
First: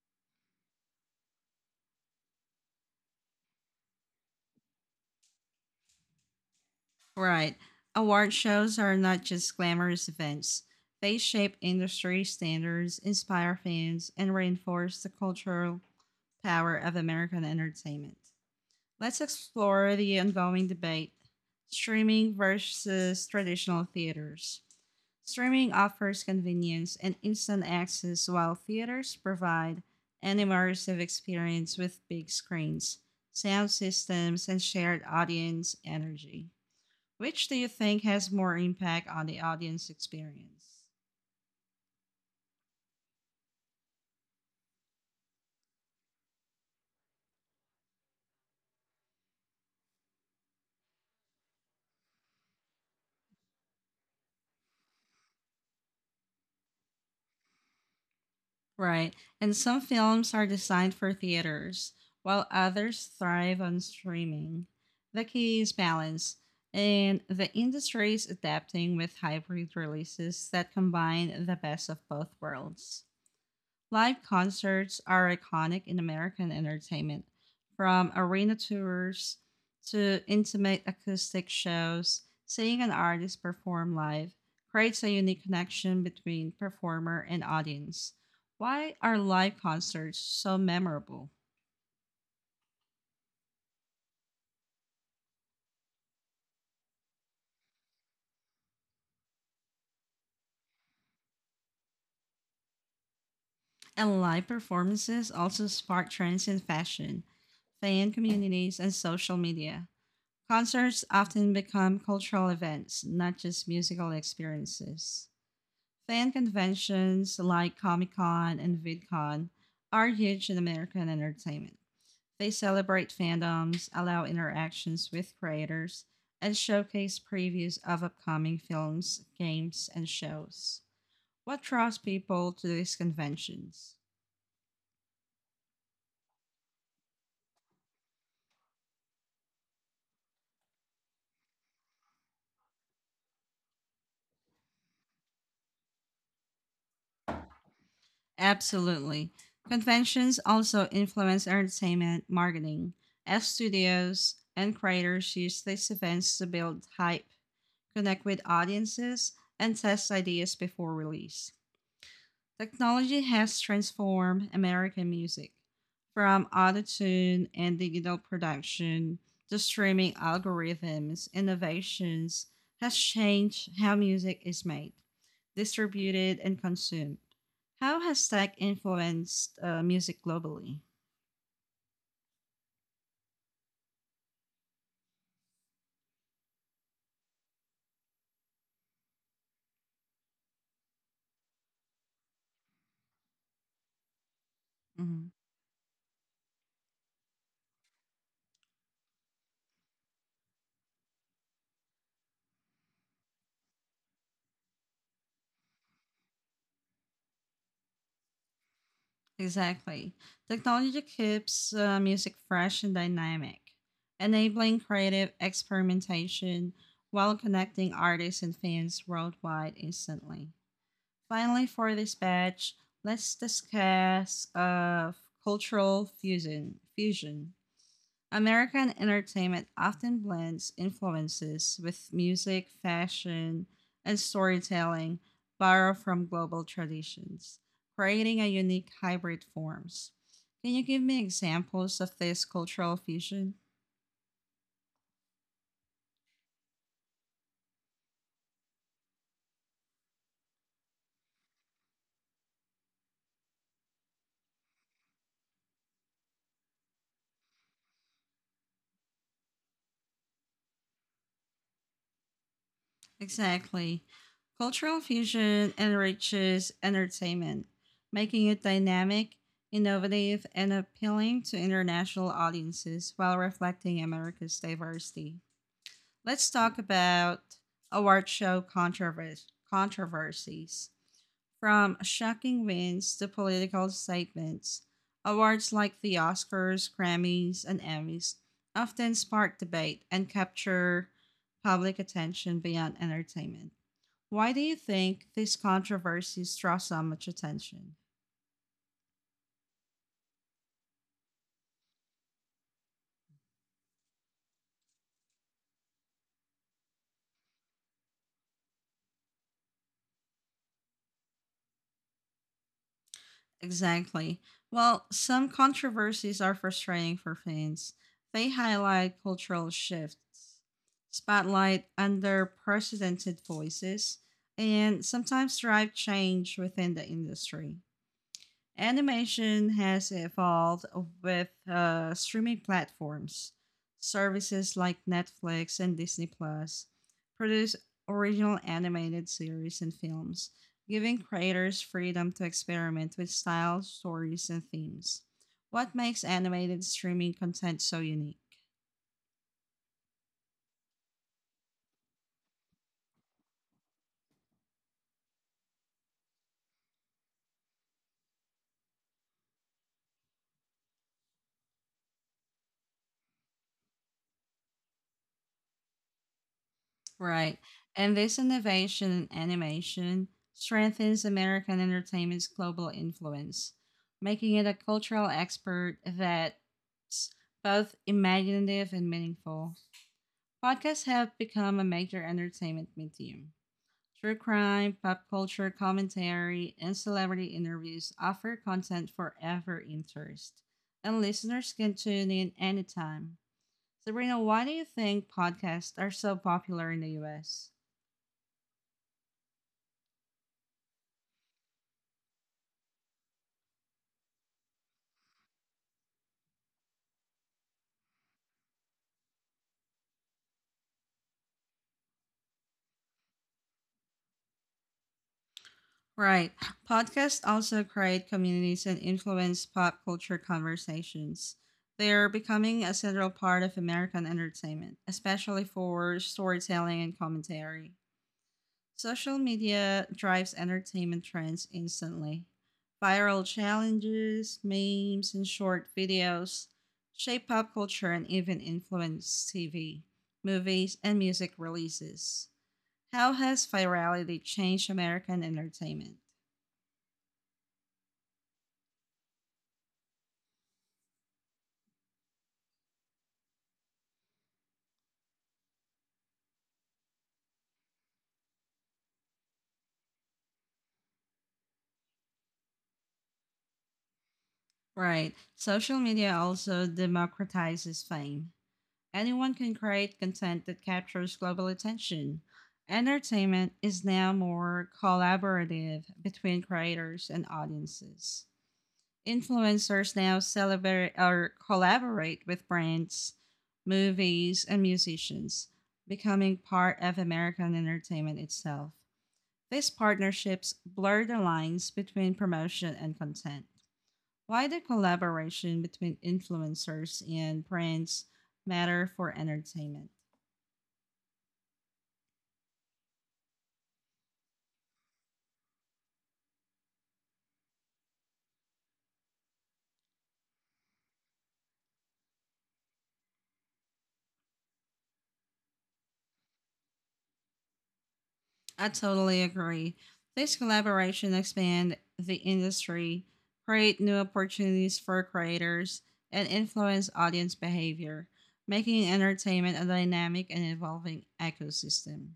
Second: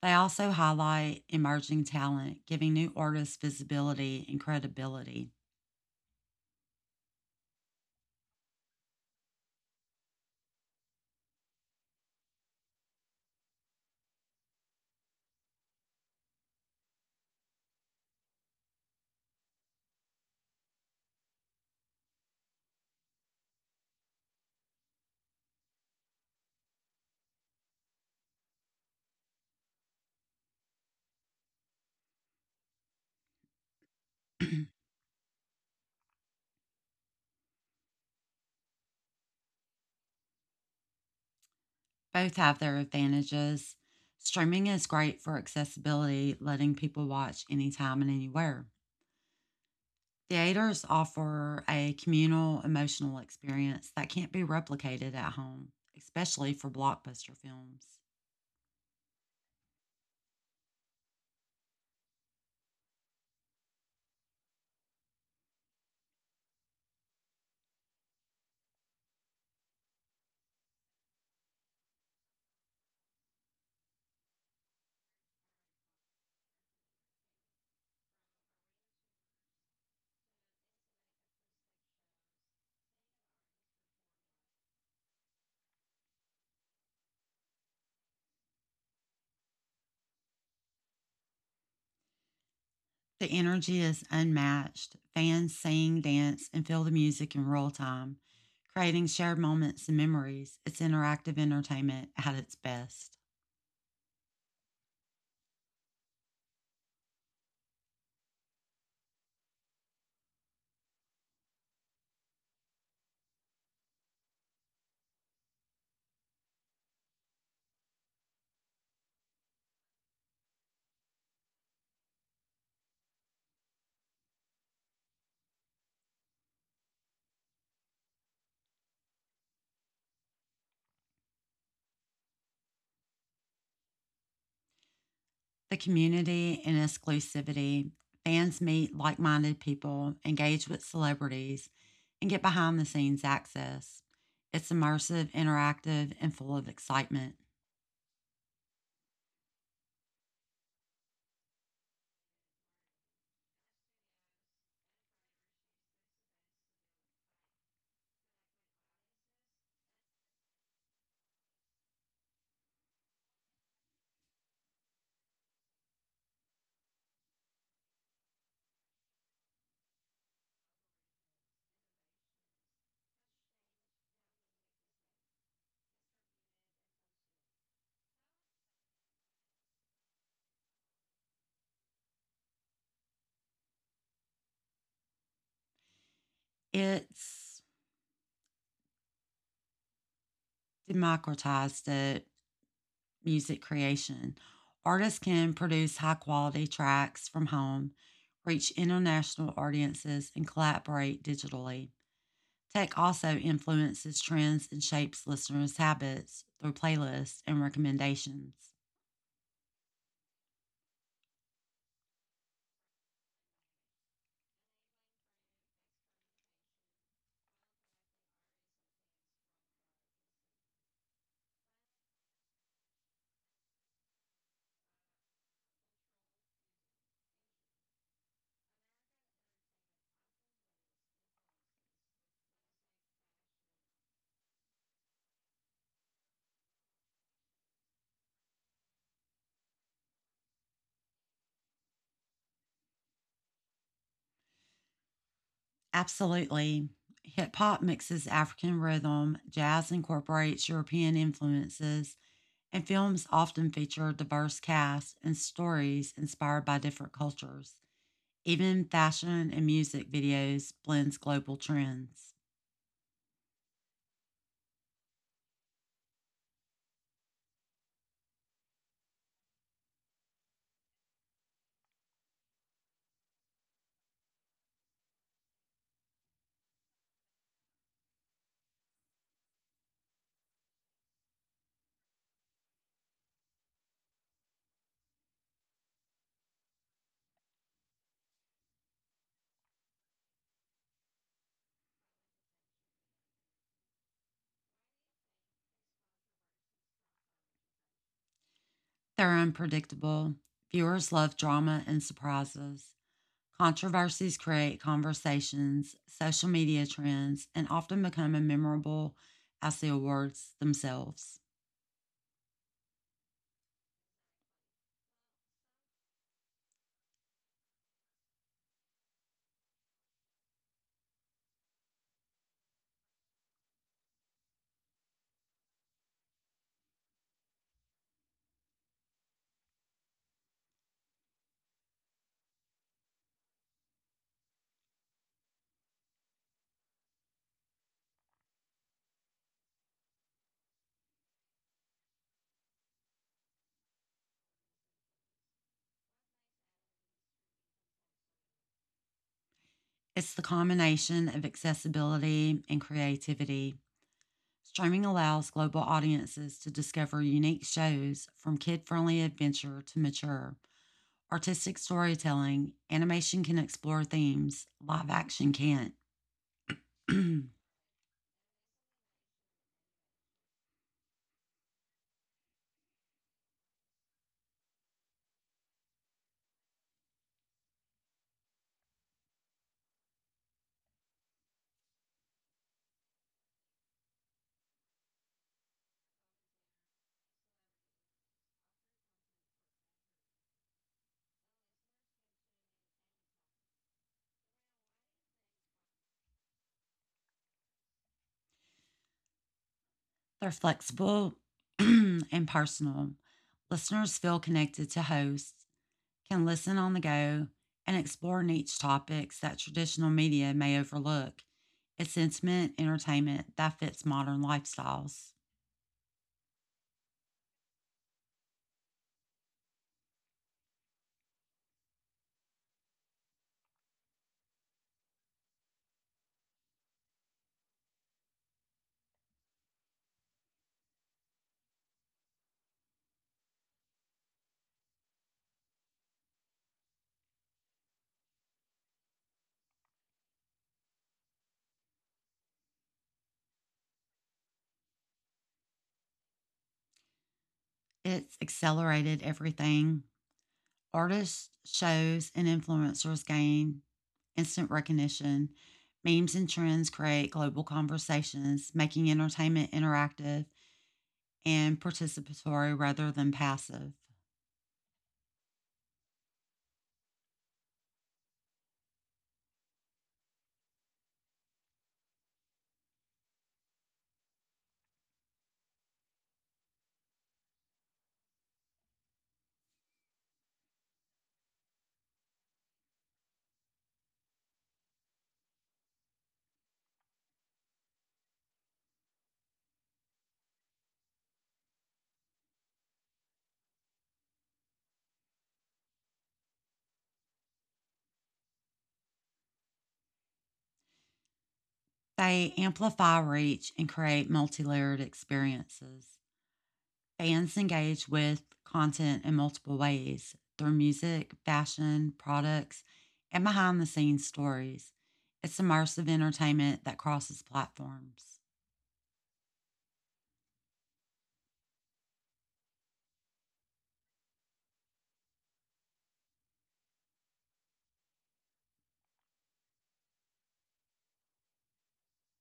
B: They also highlight emerging talent, giving new artists visibility and credibility.
A: Right. Award shows are not just glamorous events. They shape industry standards, inspire fans, and reinforce the cultural power of American entertainment. Let's explore the ongoing debate: streaming versus traditional theaters. Streaming offers convenience and instant access, while theaters provide an immersive experience with big screens, sound systems, and shared audience energy. Which do you think has more impact on the audience experience?
B: Both have their advantages. Streaming is great for accessibility, letting people watch anytime and anywhere. Theaters offer a communal emotional experience that can't be replicated at home, especially for blockbuster films.
A: Right. And some films are designed for theaters, while others thrive on streaming. The key is balance, and the industry is adapting with hybrid releases that combine the best of both worlds. Live concerts are iconic in American entertainment, from arena tours to intimate acoustic shows. Seeing an artist perform live creates a unique connection between performer and audience. Why are live concerts so memorable?
B: The energy is unmatched. Fans sing, dance, and feel the music in real time, creating shared moments and memories. It's interactive entertainment at its best.
A: And live performances also spark trends in fashion, fan communities, and social media. Concerts often become cultural events, not just musical experiences. Fan conventions like Comic Con and VidCon are huge in American entertainment. They celebrate fandoms, allow interactions with creators, and showcase previews of upcoming films, games, and shows. What draws people to these conventions?
B: The community and exclusivity. Fans meet like minded people, engage with celebrities, and get behind the scenes access. It's immersive, interactive, and full of excitement.
A: Absolutely. Conventions also influence entertainment marketing, as studios and creators use these events to build hype, connect with audiences, and test ideas before release. Technology has transformed American music, from autotune and digital production to streaming algorithms. Innovations has changed how music is made, distributed, and consumed. How has tech influenced music globally?
B: It's democratized uh, music creation. Artists
A: Mhm.
B: can produce high quality tracks from home, reach international audiences, and collaborate digitally. Tech also influences trends and shapes listeners' habits through playlists and recommendations.
A: Exactly. Technology keeps music fresh and dynamic, enabling creative experimentation while connecting artists and fans worldwide instantly. Finally, for this batch, let's discuss cultural fusion. Fusion. American entertainment often blends influences with music, fashion, and storytelling borrowed from global traditions, creating a unique hybrid forms. Can you give me examples of this cultural fusion?
B: Absolutely. Hip hop mixes African rhythm, jazz incorporates European influences, and films often feature diverse casts and stories inspired by different cultures. Even fashion and music videos blends global trends.
A: Exactly. Cultural fusion enriches entertainment, making it dynamic, innovative, and appealing to international audiences while reflecting America's diversity. Let's talk about award show controversies. From shocking wins to political statements, awards like the Oscars, Grammys, and Emmys often spark debate and capture public attention beyond entertainment. Why do you think these controversies draw so much attention?
B: They're unpredictable. Viewers love drama and surprises. Controversies create conversations, social media trends, and often become memorable as the awards themselves.
A: Exactly. Well, some controversies are frustrating for fans. They highlight cultural shifts, spotlight underprecedented voices, and sometimes drive change within the industry. Animation has evolved with streaming platforms, services like Netflix and Disney Plus produce original animated series and films, giving creators freedom to experiment with styles, stories, and themes. What makes animated streaming content so unique?
B: It's the combination of accessibility and creativity. Streaming allows global audiences to discover unique shows from kid friendly adventure to mature. Artistic storytelling, animation can explore themes live action can't. They're
A: Right. And this innovation in animation strengthens American entertainment's global influence, making it a cultural export that's both imaginative and meaningful. Podcasts have become a major entertainment medium. True crime, pop culture commentary, and celebrity interviews offer content for every interest, and listeners can tune in anytime. Sabrina, why do you think podcasts are so popular in the US?
B: Flexible and personal. Listeners feel connected to hosts, can listen on the go, and explore niche topics that traditional media may overlook. It's intimate entertainment that fits modern lifestyles.
A: Right. Podcasts also create communities and influence pop culture conversations. They are becoming a central part of American entertainment, especially for storytelling and commentary. Social media drives entertainment trends instantly. Viral challenges, memes, and short videos shape pop culture and even influence TV, movies, and music releases. How has virality changed American entertainment?
B: It's accelerated everything. Artists, shows, and influencers gain instant recognition. Memes and trends create global conversations, making entertainment interactive and participatory rather than passive.
A: Right. Social media also democratizes fame. Anyone can create content that captures global attention. Entertainment is now more collaborative between creators and audiences. Influencers now celebrate or collaborate with brands, movies, and musicians, becoming part of American entertainment itself. These partnerships blur the lines between promotion and content. Why the collaboration between influencers and brands matter for entertainment?
B: They amplify reach and create multi layered experiences. Fans engage with content in multiple ways through music, fashion, products, and behind the scenes stories. It's immersive entertainment that crosses platforms.
A: I totally agree. This collaboration expand the industry, create new opportunities for creators, and influence audience behavior, making entertainment a dynamic and evolving ecosystem.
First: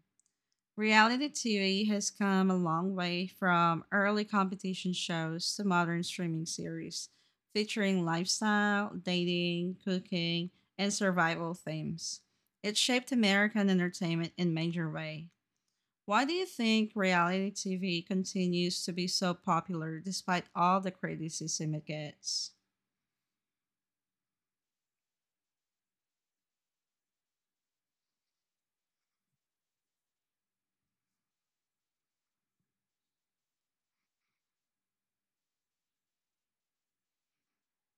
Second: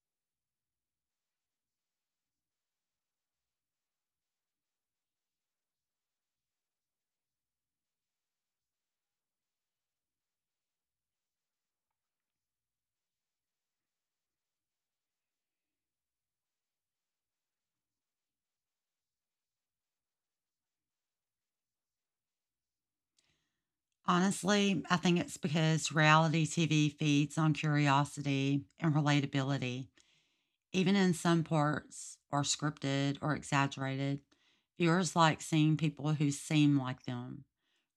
A: Reality TV has come a long way from early competition shows to modern streaming series featuring lifestyle, dating, cooking, and survival themes. It shaped American entertainment in a major way. Why do you think reality TV continues to be so popular despite all the criticism it gets?
B: Honestly, I think it's because reality TV feeds on curiosity and relatability. Even in some parts are scripted or exaggerated, viewers like seeing people who seem like them,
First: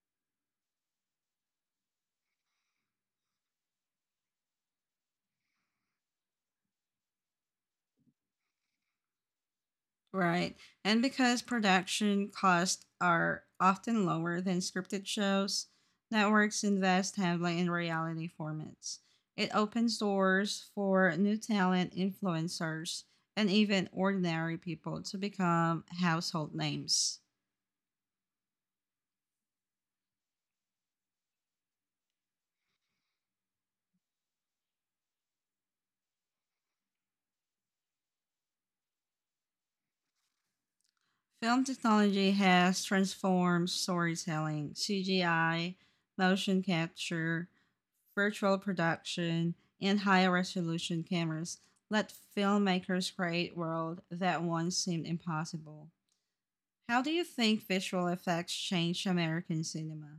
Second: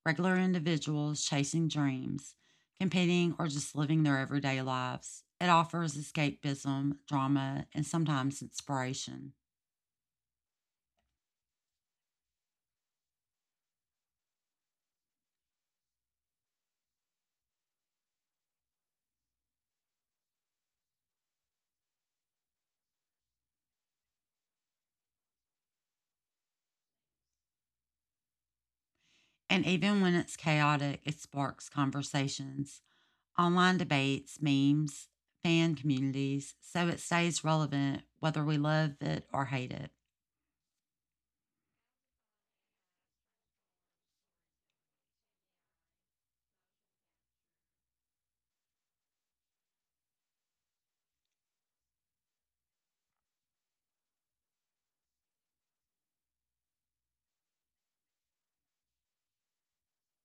B: regular individuals chasing dreams, competing, or just living their everyday lives. It offers escapism, drama, and sometimes inspiration.
A: Right. And because production costs are often lower than scripted shows, networks invest heavily in reality formats. It opens doors for new talent, influencers, and even ordinary people to become household names.
B: And even when it's chaotic, it sparks conversations, online debates, memes, fan communities, so it stays relevant whether we love it or hate it.
A: Film technology has transformed storytelling. CGI, motion capture, virtual production, and higher resolution cameras let filmmakers create worlds that once seemed impossible. How do you think visual effects changed American cinema?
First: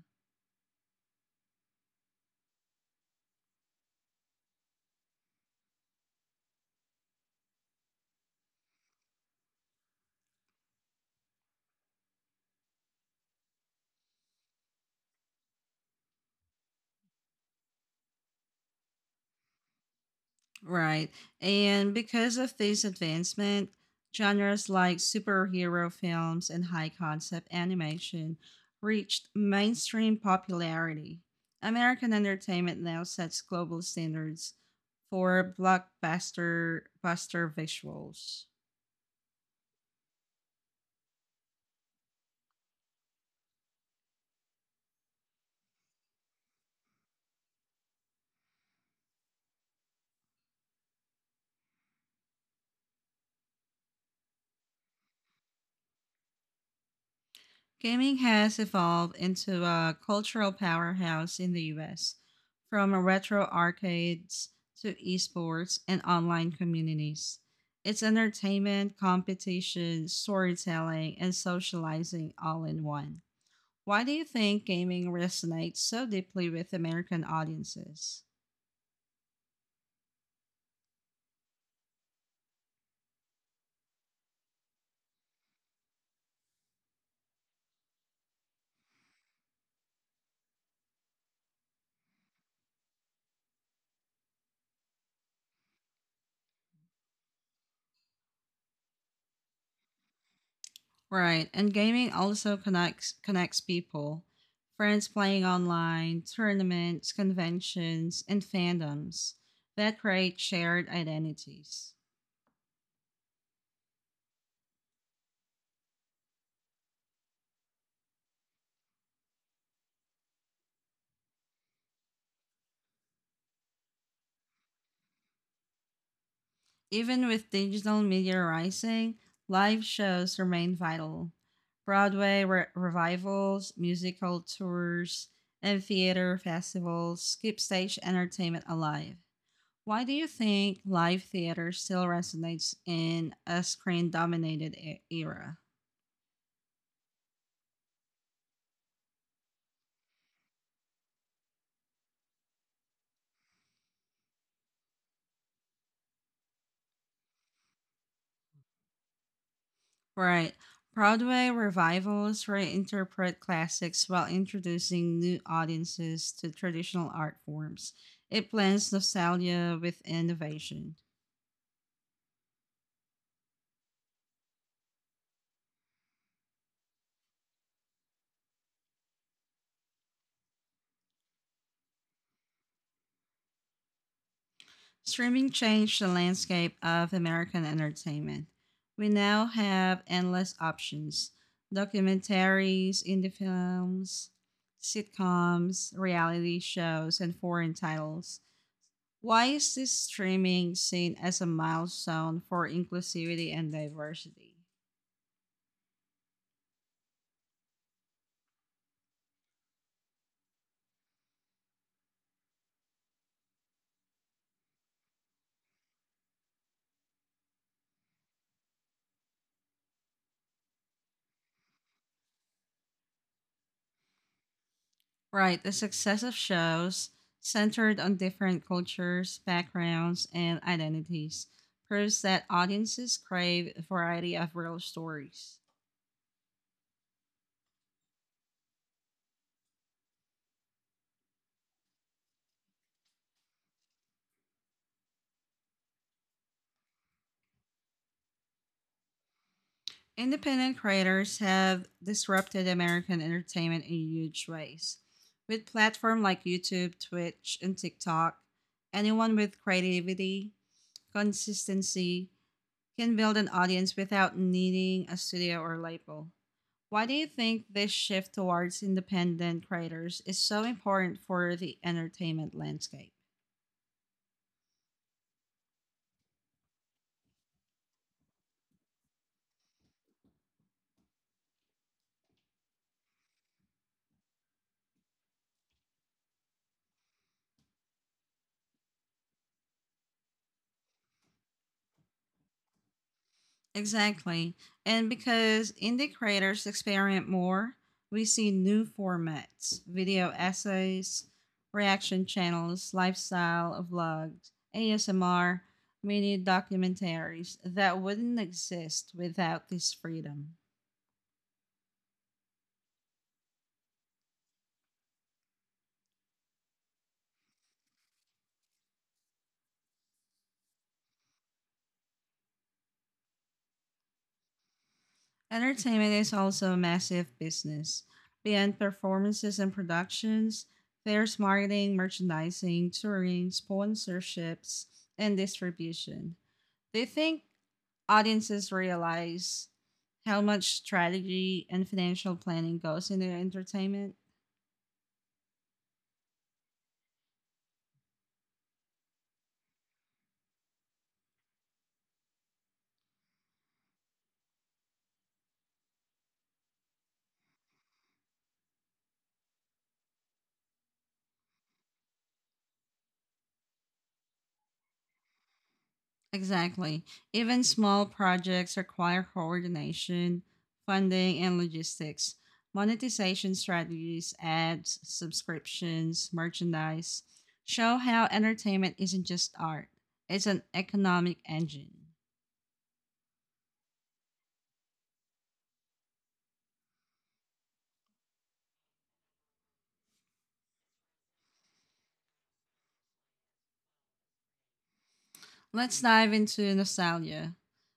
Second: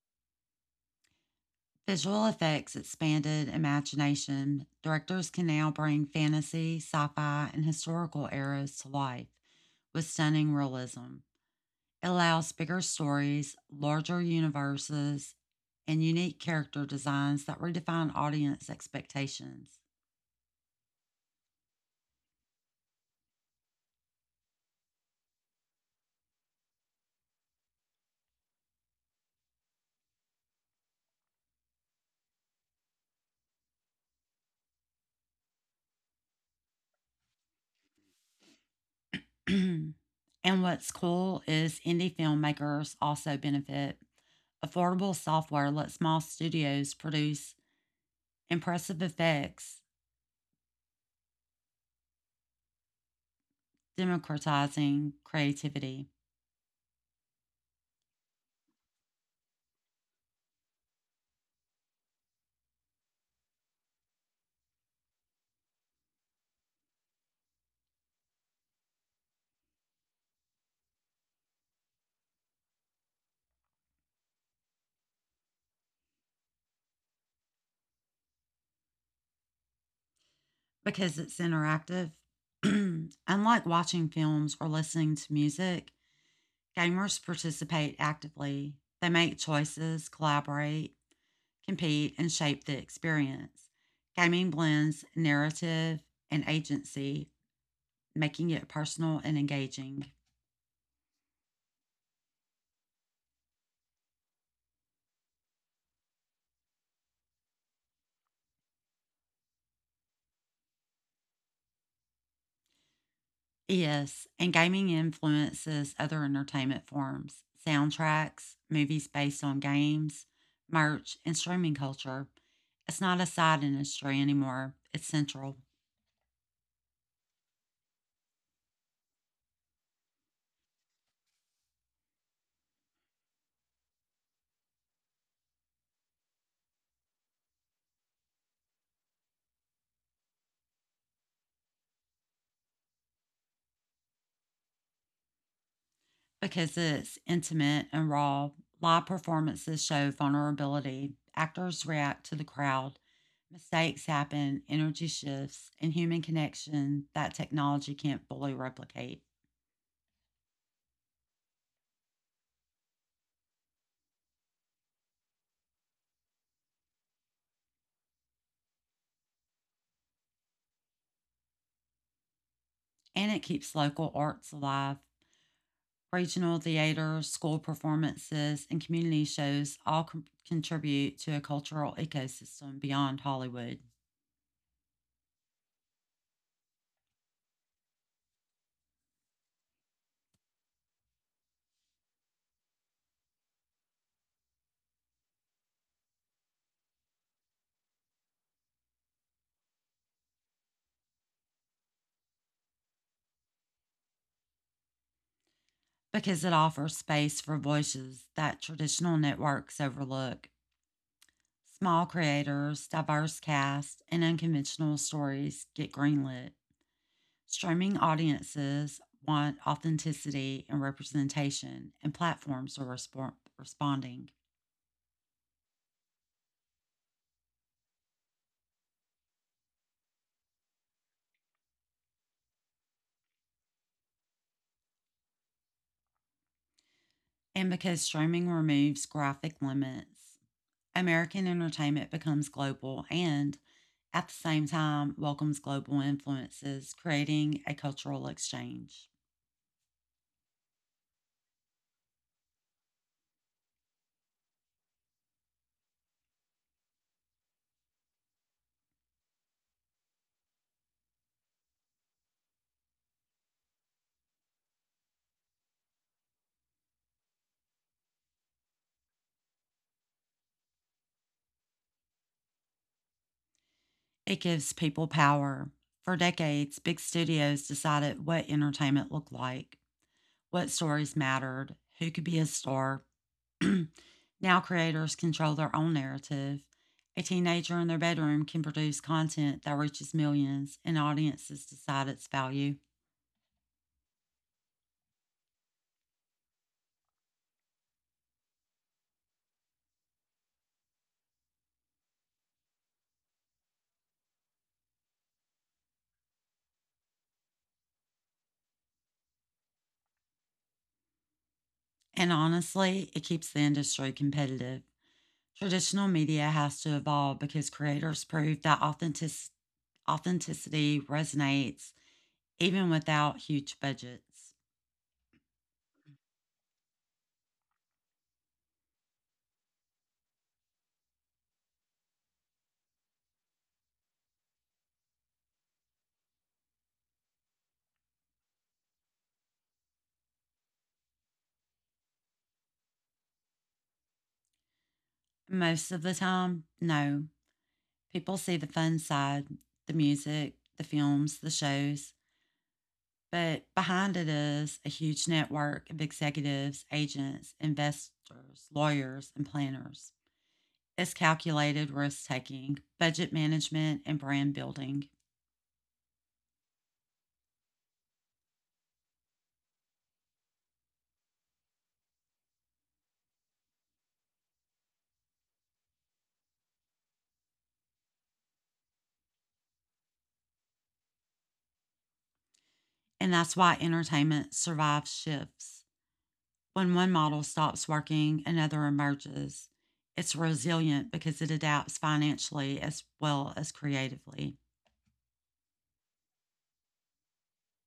B: Visual effects expanded imagination. Directors can now bring fantasy, sci fi, and historical eras to life with stunning realism. Allows bigger stories, larger universes, and unique character designs that redefine audience expectations.
A: Right. And because of this advancement, genres like superhero films and high concept animation reached mainstream popularity. American entertainment now sets global standards for blockbuster buster visuals.
B: And what's cool is indie filmmakers also benefit. Affordable software lets small studios produce impressive effects, democratizing creativity.
A: Gaming has evolved into a cultural powerhouse in the US, from retro arcades to esports and online communities. It's entertainment, competition, storytelling, and socializing all in one. Why do you think gaming resonates so deeply with American audiences?
B: Because it's interactive. Unlike watching films or listening to music, gamers participate actively. They make choices, collaborate, compete, and shape the experience. Gaming blends narrative and agency, making it personal and engaging.
A: Right, and gaming also connects people, friends playing online, tournaments, conventions, and fandoms that create shared identities.
B: Yes, and gaming influences other entertainment forms, soundtracks, movies based on games, merch, and streaming culture. It's not a side industry anymore, it's central.
A: Even with digital media rising, live shows remain vital. Broadway revivals, musical tours, and theater festivals keep stage entertainment alive. Why do you think live theater still resonates in a screen dominated era?
B: Because it's intimate and raw, live performances show vulnerability. Actors react to the crowd. Mistakes happen, energy shifts, and human connection that technology can't fully replicate.
A: Right. Broadway revivals reinterpret classics while introducing new audiences to traditional art forms. It blends nostalgia with innovation.
B: And it keeps local arts alive. Regional theater, school performances, and community shows all contribute to a cultural ecosystem beyond Hollywood.
A: Streaming changed the landscape of American entertainment. We now have endless options: documentaries, indie films, sitcoms, reality shows, and foreign titles. Why is this streaming seen as a milestone for inclusivity and diversity?
B: Because it offers space for voices that traditional networks overlook. Small creators, diverse casts, and unconventional stories get greenlit. Streaming audiences want authenticity and representation, and platforms are responding.
A: Right, the success of shows centered on different cultures, backgrounds, and identities proves that audiences crave a variety of real stories.
B: And because streaming removes graphic limits, American entertainment becomes global and, at the same time, welcomes global influences, creating a cultural exchange.
A: Independent creators have disrupted American entertainment in huge ways. With platforms like YouTube, Twitch, and TikTok, anyone with creativity, consistency, can build an audience without needing a studio or label. Why do you think this shift towards independent creators is so important for the entertainment landscape?
B: It gives people power. For decades, big studios decided what entertainment looked like, what stories mattered, who could be a star. Now creators control their own narrative. A teenager in their bedroom can produce content that reaches millions, and audiences decide its value.
A: Exactly. And because indie creators experiment more, we see new formats: video essays, reaction channels, lifestyle vlogs, ASMR, mini documentaries that wouldn't exist without this freedom.
B: And honestly, it keeps the industry competitive. Traditional media has to evolve because creators prove that authenticity resonates even without huge budgets.
A: Entertainment is also a massive business. Beyond performances and productions, there's marketing, merchandising, touring, sponsorships, and distribution. Do you think audiences realize how much strategy and financial planning goes into entertainment?
B: Most of the time, no. People see the fun side, the music, the films, the shows, but behind it is a huge network of executives, agents, investors, lawyers, and planners. It's calculated risk taking, budget management, and brand building.
A: Exactly. Even small projects require coordination, funding, and logistics. Monetization strategies, ads, subscriptions, merchandise show how entertainment isn't just art, it's an economic engine.
B: And that's why entertainment survives shifts. When one model stops working, another emerges. It's resilient because it adapts financially as well as creatively.
A: Let's dive into nostalgia.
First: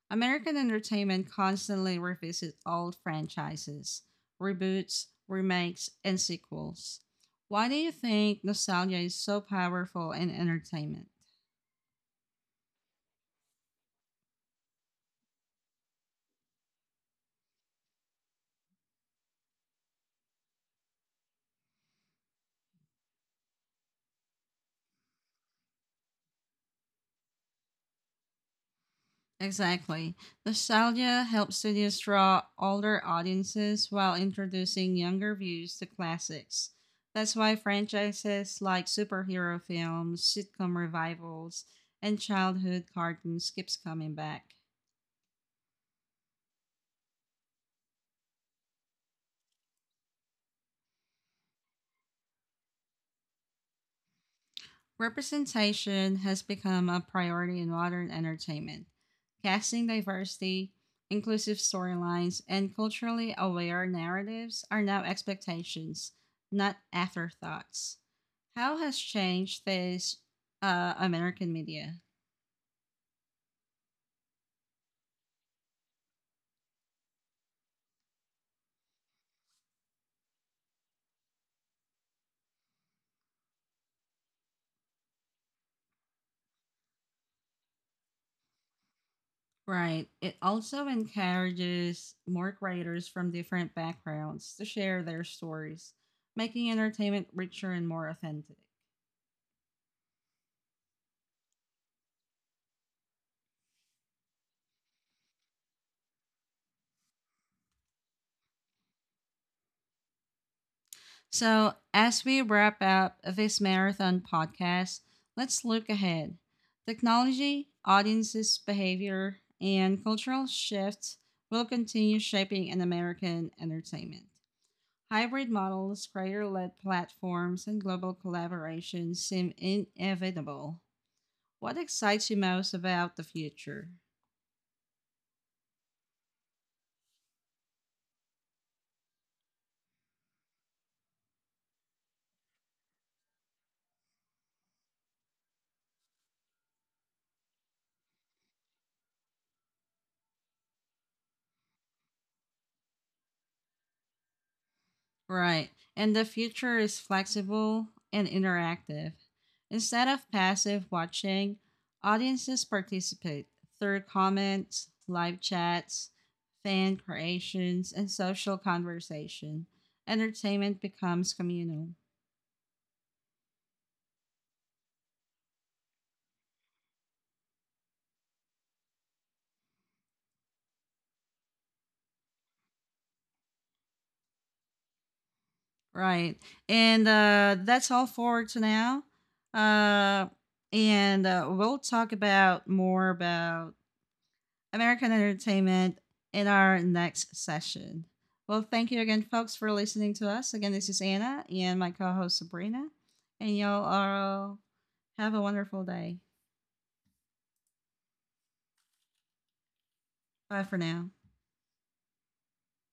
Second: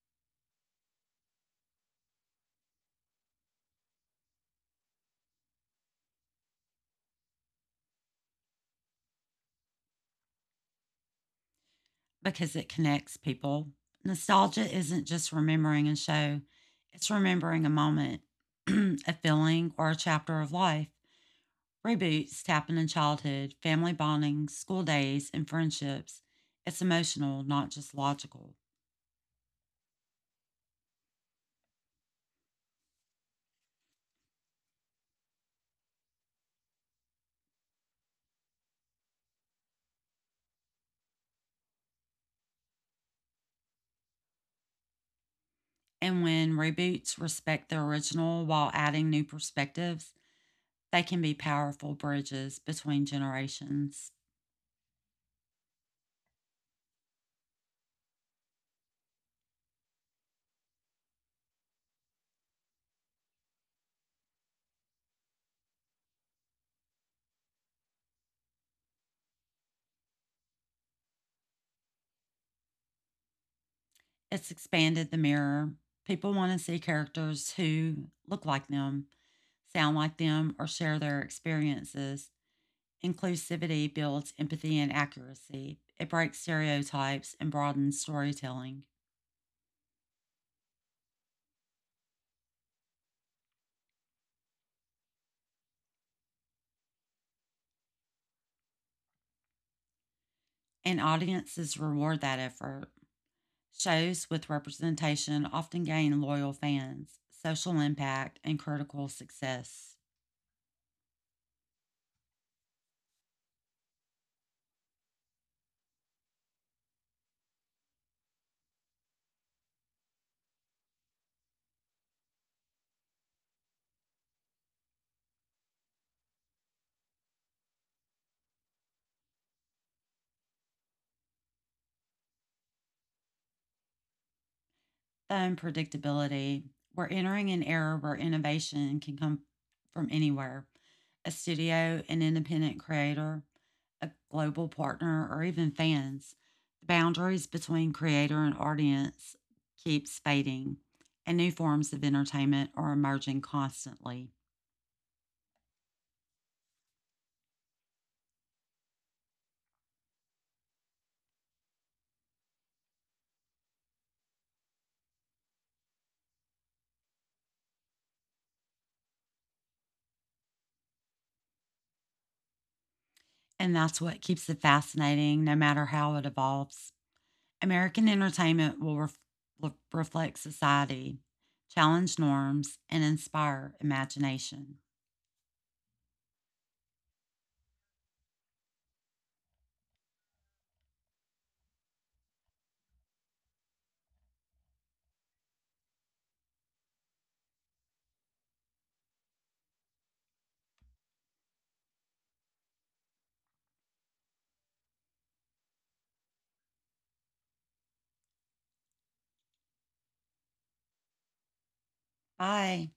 A: American entertainment constantly revisits old franchises, reboots, remakes, and sequels. Why do you think nostalgia is so powerful in entertainment?
B: Because it connects people. Nostalgia isn't just remembering a show, it's remembering a moment, a feeling, or a chapter of life. Reboots happen in childhood, family bonding, school days, and friendships. It's emotional, not just logical.
A: Exactly. Nostalgia helps studios draw older audiences while introducing younger views to classics. That's why franchises like superhero films, sitcom revivals, and childhood cartoons keeps coming back.
B: And when reboots respect the original while adding new perspectives, they can be powerful bridges between generations.
A: Representation has become a priority in modern entertainment. Casting diversity, inclusive storylines, and culturally aware narratives are now expectations, not afterthoughts. How has changed this American media?
B: It's expanded the mirror. People want to see characters who look like them, sound like them, or share their experiences. Inclusivity builds empathy and accuracy. It breaks stereotypes and broadens storytelling.
A: Right. It also encourages more creators from different backgrounds to share their stories, making entertainment richer and more authentic.
B: And audiences reward that effort. Shows with representation often gain loyal fans, social impact, and critical success.
A: So, as we wrap up this marathon podcast, let's look ahead. Technology, audiences' behavior, and cultural shifts will continue shaping an American entertainment. Hybrid models, creator led platforms, and global collaborations seem inevitable. What excites you most about the future?
B: Unpredictability. We're entering an era where innovation can come from anywhere, a studio, an independent creator, a global partner, or even fans. The boundaries between creator and audience keeps fading, and new forms of entertainment are emerging constantly.
A: Right. And the future is flexible and interactive. Instead of passive watching, audiences participate through comments, live chats, fan creations, and social conversation. Entertainment becomes communal.
B: And that's what keeps it fascinating, no matter how it evolves. American entertainment will reflect society, challenge norms, and inspire imagination.
A: Right. And that's all for to now. Uh, and we'll talk about more about American entertainment in our next session. Well, thank you again, folks, for listening to us. Again, this is Anna and my co host Sabrina. And y'all all have a wonderful day. Bye for now.
B: Bye.